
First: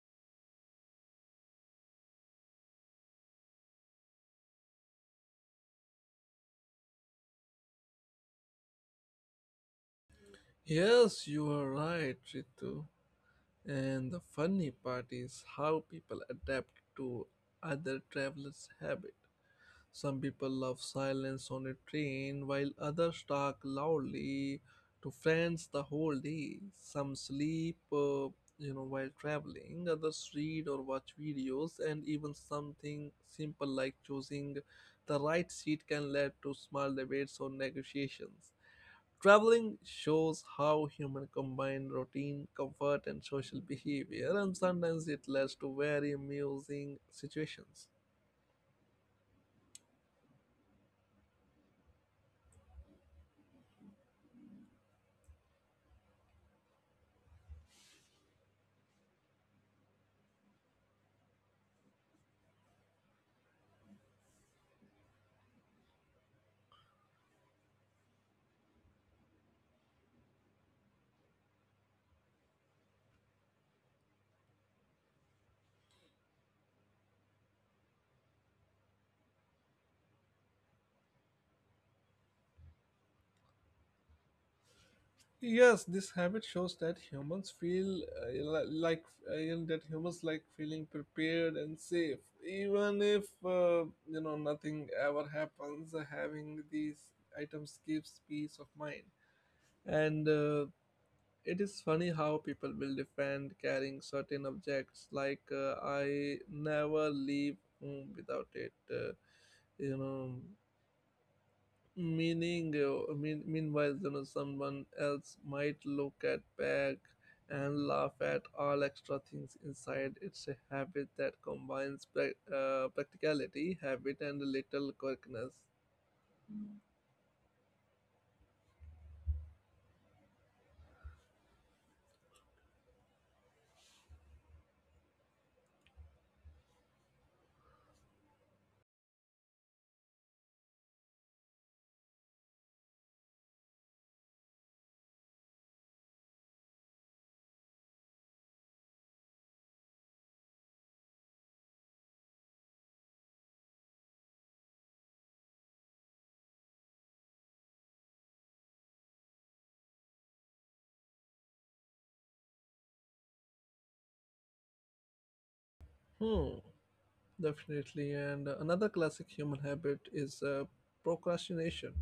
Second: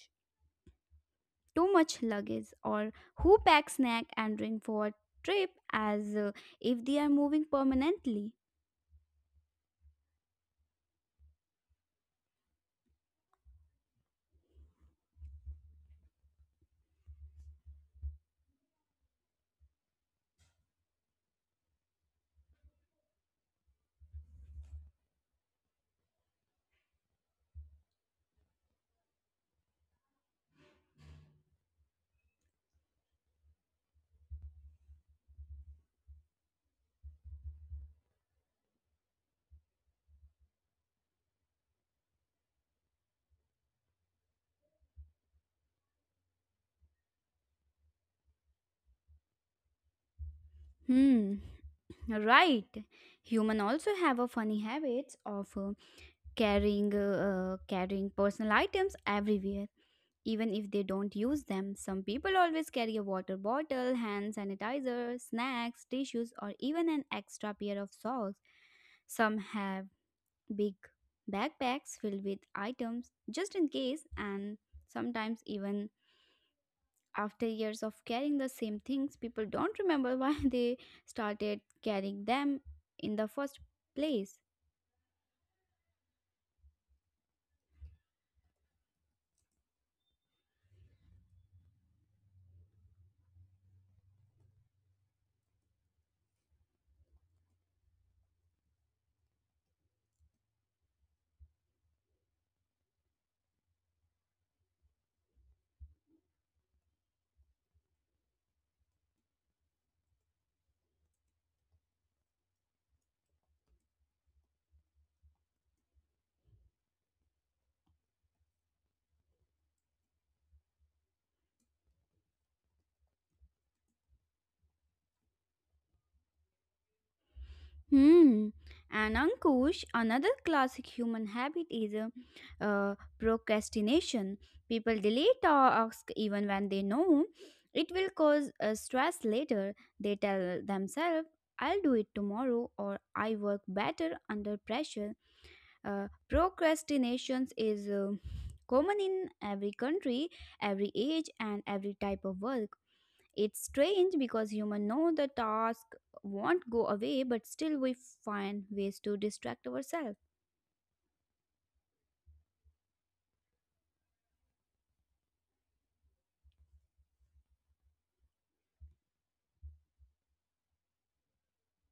Speaker 2: too much luggage, or who pack snack and drink for a trip as uh, if they are moving permanently.
Speaker 1: Yes, you are right, Ritu. And the funny part is how people adapt to other travelers' habits. Some people love silence on a train, while others talk loudly to friends the whole day. Some sleep, uh, you know, while traveling. Others read or watch videos, and even something simple like choosing the right seat can lead to small debates or negotiations. Traveling shows how human combine routine, comfort, and social behavior, and sometimes it leads to very amusing situations.
Speaker 2: Hmm, right. Human also have a funny habits of uh, carrying uh, uh, carrying personal items everywhere even if they don't use them. Some people always carry a water bottle, hand sanitizer, snacks, tissues, or even an extra pair of socks. Some have big backpacks filled with items just in case, and sometimes even after years of carrying the same things, people don't remember why they started carrying them in the first place.
Speaker 1: Yes, this habit shows that humans feel uh, li- like uh, you know, that humans like feeling prepared and safe, even if uh, you know nothing ever happens. Having these items gives peace of mind, and uh, it is funny how people will defend carrying certain objects. Like uh, I never leave home without it. Uh, you know, meaning uh, mean, meanwhile you know someone else might look at bag and laugh at all extra things inside it's a habit that combines prac- uh, practicality habit and a little quirkiness.
Speaker 2: Hmm. And Ankush, another classic human habit is uh, uh, procrastination. People delay tasks even when they know it will cause uh, stress later. They tell themselves, I'll do it tomorrow or I work better under pressure. Uh, procrastination is uh, common in every country, every age, and every type of work. It's strange because humans know the task won't go away, but still we find ways to distract ourselves.
Speaker 1: Hmm. Definitely. And another classic human habit is uh, procrastination.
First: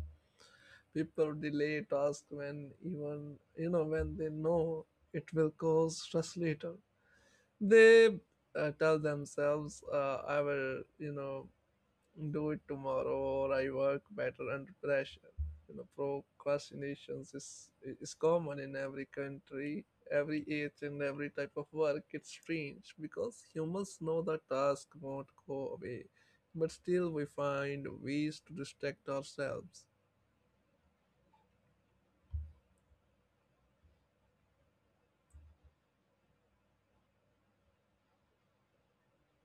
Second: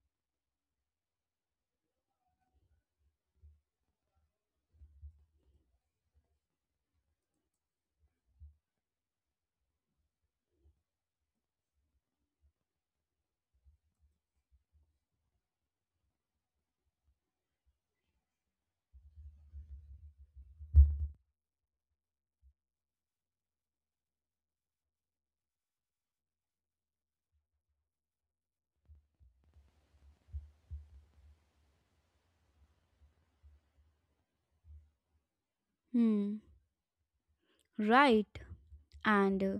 Speaker 1: People delay tasks when even you know when they know it will cause stress later. They uh, tell themselves, uh, I will, you know do it tomorrow, or I work better under pressure. You know, procrastinations is is common in every country, every age, and every type of work. It's strange because humans know the task won't go away, but still we find ways to distract ourselves.
Speaker 2: Hmm. Right. And uh,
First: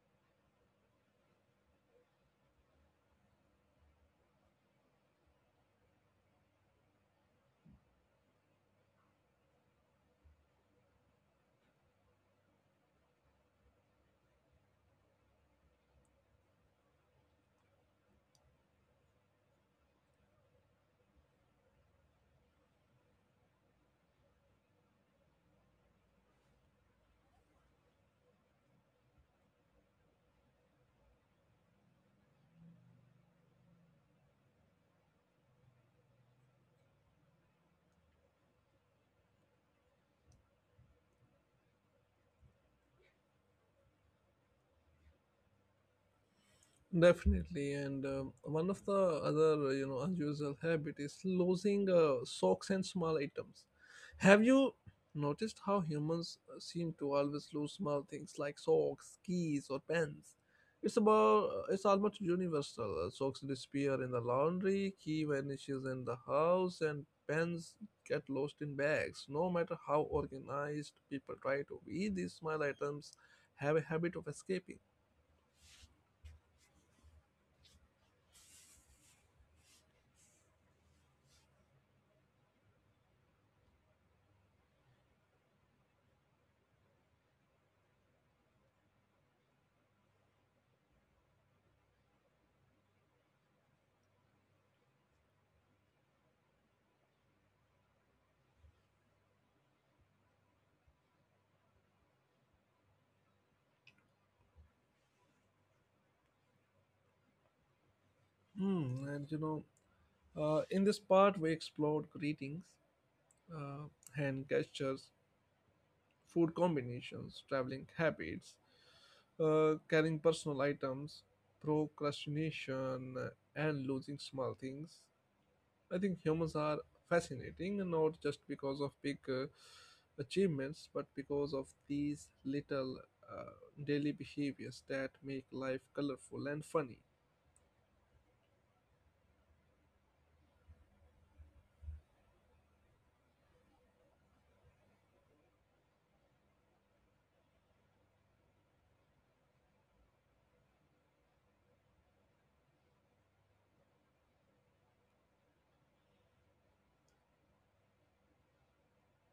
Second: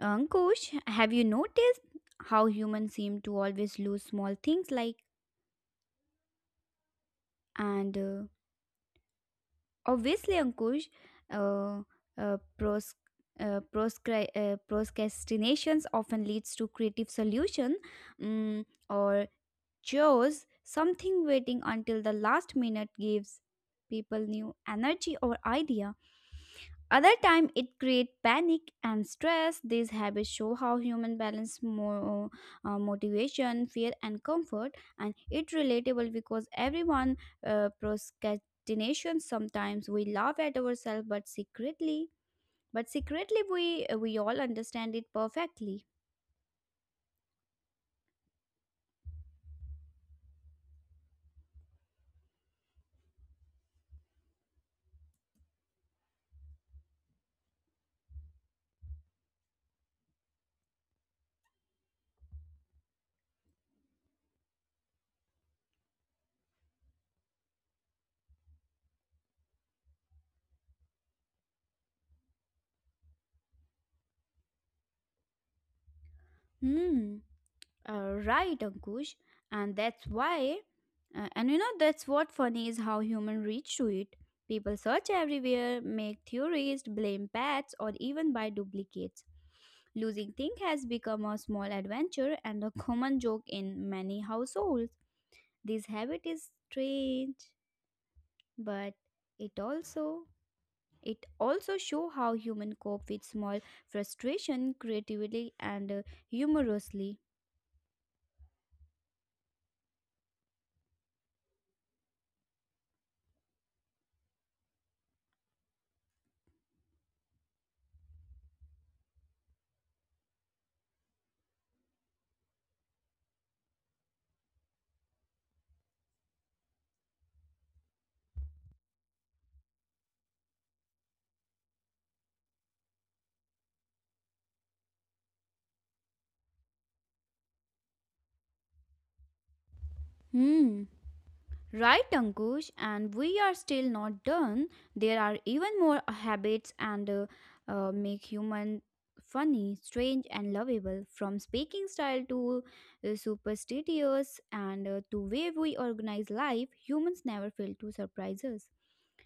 Speaker 2: Ankush, have you noticed how humans seem to always lose small things like and uh, obviously Ankush, uh, uh, pros- uh, proscri- uh, procrastinations often leads to creative solution, mm, or chores, something waiting until the last minute gives people new energy or idea. Other time it create panic and stress. These habits show how human balance more uh, uh, motivation, fear, and comfort, and it relatable because everyone uh, procrastination. Sometimes we laugh at ourselves, but secretly, but secretly we we all understand it perfectly.
Speaker 1: Definitely. And um, one of the other you know unusual habit is losing uh, socks and small items. Have you noticed how humans uh, seem to always lose small things like socks, keys, or pens? It's about uh, it's almost universal. Uh, Socks disappear in the laundry, key vanishes in the house, and pens get lost in bags. No matter how organized people try to be, these small items have a habit of escaping.
Speaker 2: Hmm. Uh, right, Ankush. And that's why, uh, and you know, that's what funny is how human reach to it. People search everywhere, make theories, blame pets, or even buy duplicates. Losing thing has become a small adventure and a common joke in many households. This habit is strange, but it also it also show how human cope with small frustration creatively and, uh, humorously.
Speaker 1: Hmm. and you know Uh, in this part, we explored greetings, uh, hand gestures, food combinations, traveling habits, uh, carrying personal items, procrastination, and losing small things. I think humans are fascinating, not just because of big uh, achievements, but because of these little uh, daily behaviors that make life colorful and funny.
Speaker 2: Hmm, right, Ankush, and we are still not done. There are even more habits and uh, uh, make human funny, strange, and lovable. From speaking style to uh, superstitious and uh, to way we organize life, humans never fail to surprise us.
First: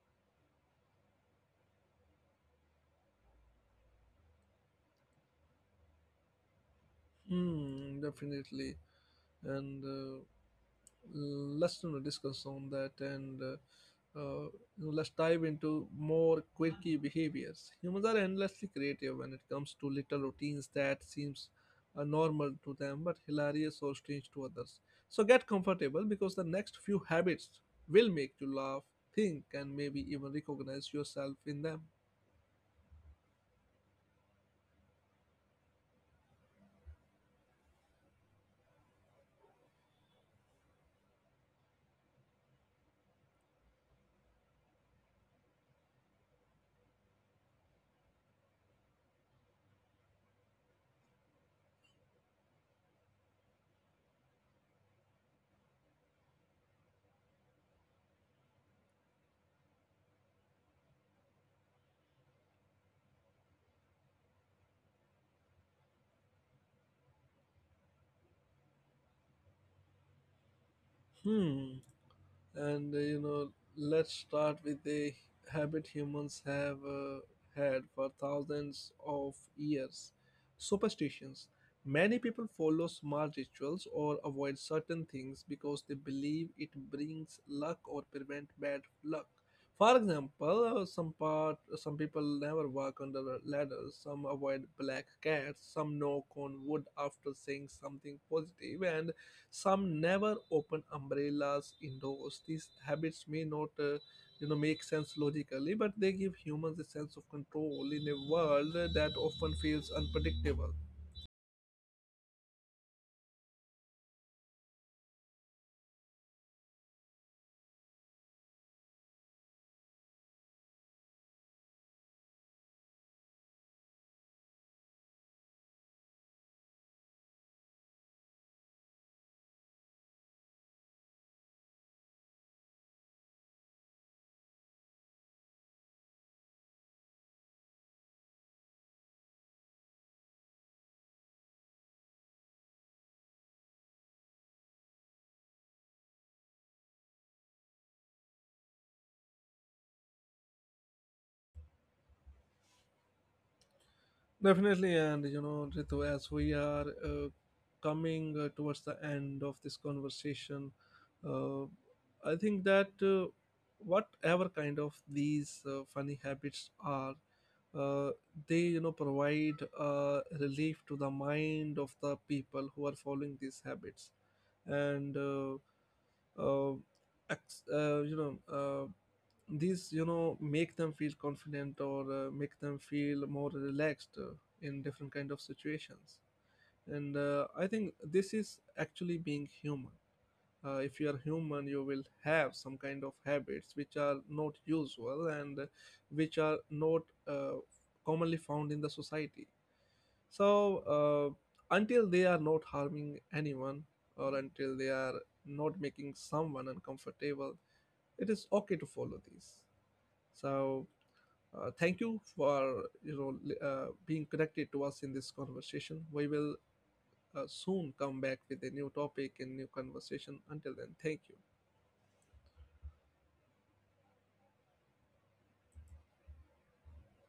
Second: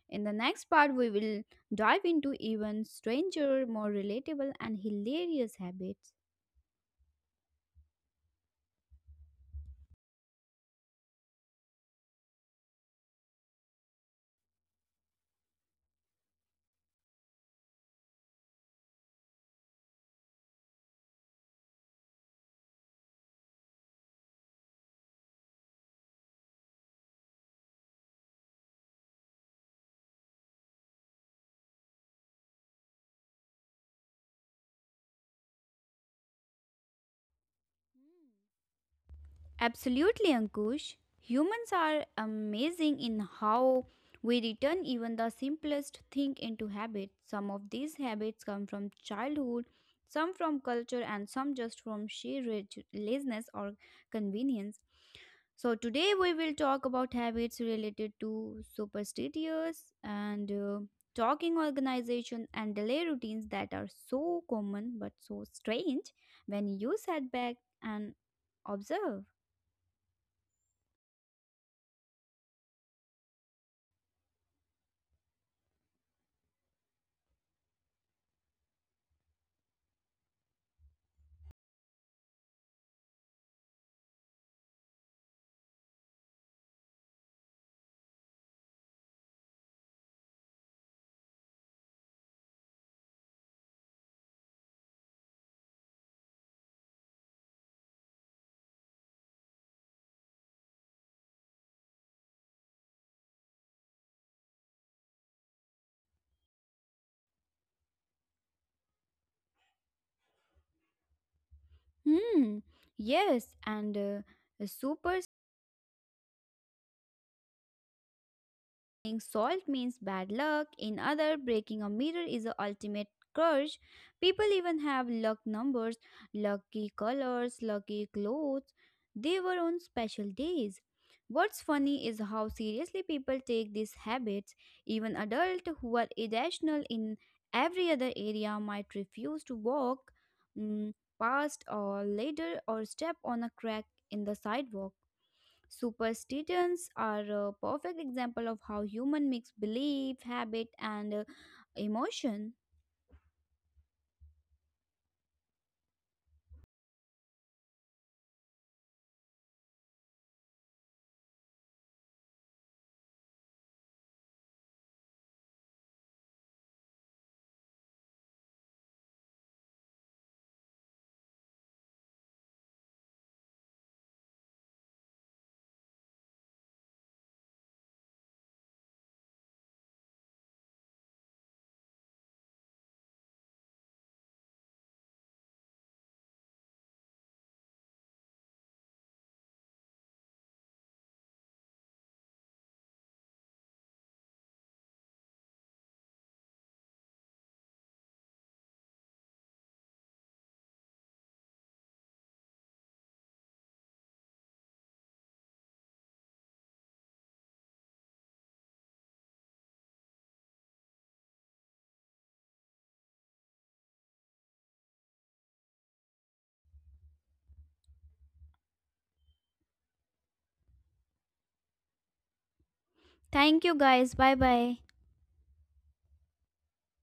Speaker 2: In the next part, we will dive into even stranger, more relatable, and hilarious habits.
Speaker 1: Hmm, definitely. And uh, let's, you know, discuss on that. And uh, uh, you know, let's dive into more quirky behaviors. Humans are endlessly creative when it comes to little routines that seems uh, normal to them but hilarious or strange to others. So get comfortable because the next few habits will make you laugh, think, and maybe even recognize yourself in them.
Speaker 2: Absolutely, Ankush. Humans are amazing in how we return even the simplest thing into habit. Some of these habits come from childhood, some from culture, and some just from sheer rich- laziness or convenience. So, today we will talk about habits related to superstitious and uh, talking organization and daily routines that are so common but so strange when you sit back and observe.
Speaker 1: Hmm. And uh, you know, let's start with a habit humans have uh, had for thousands of years: superstitions. Many people follow small rituals or avoid certain things because they believe it brings luck or prevent bad luck. For example, uh, some part some people never walk under ladders, some avoid black cats, some knock on wood after saying something positive, and some never open umbrellas indoors. These habits may not, uh, you know, make sense logically, but they give humans a sense of control in a world that often feels unpredictable.
Speaker 2: Hmm. Yes, and uh, a super saying salt means bad luck. In other, breaking a mirror is the ultimate curse. People even have luck numbers, lucky colors, lucky clothes. They were on special days. What's funny is how seriously people take these habits. Even adults who are irrational in every other area might refuse to walk, mm, past or later or step on a crack in the sidewalk. Superstitions are a perfect example of how human mix belief, habit and, uh, emotion.
Speaker 1: Definitely. And you know, Ritu, as we are uh, coming uh, towards the end of this conversation, uh, I think that uh, whatever kind of these uh, funny habits are, uh, they you know provide uh, relief to the mind of the people who are following these habits, and uh, uh, ex- uh, you know uh, these you know make them feel confident, or uh, make them feel more relaxed uh, in different kind of situations. And uh, I think this is actually being human. Uh, if you are human you will have some kind of habits which are not usual, and uh, which are not uh, commonly found in the society. So uh, until they are not harming anyone, or until they are not making someone uncomfortable, it is okay to follow these. So uh, thank you for you know li- uh, being connected to us in this conversation. We will uh, soon come back with a new topic and new conversation. Until then, thank you.
Speaker 2: Thank you guys. Bye bye.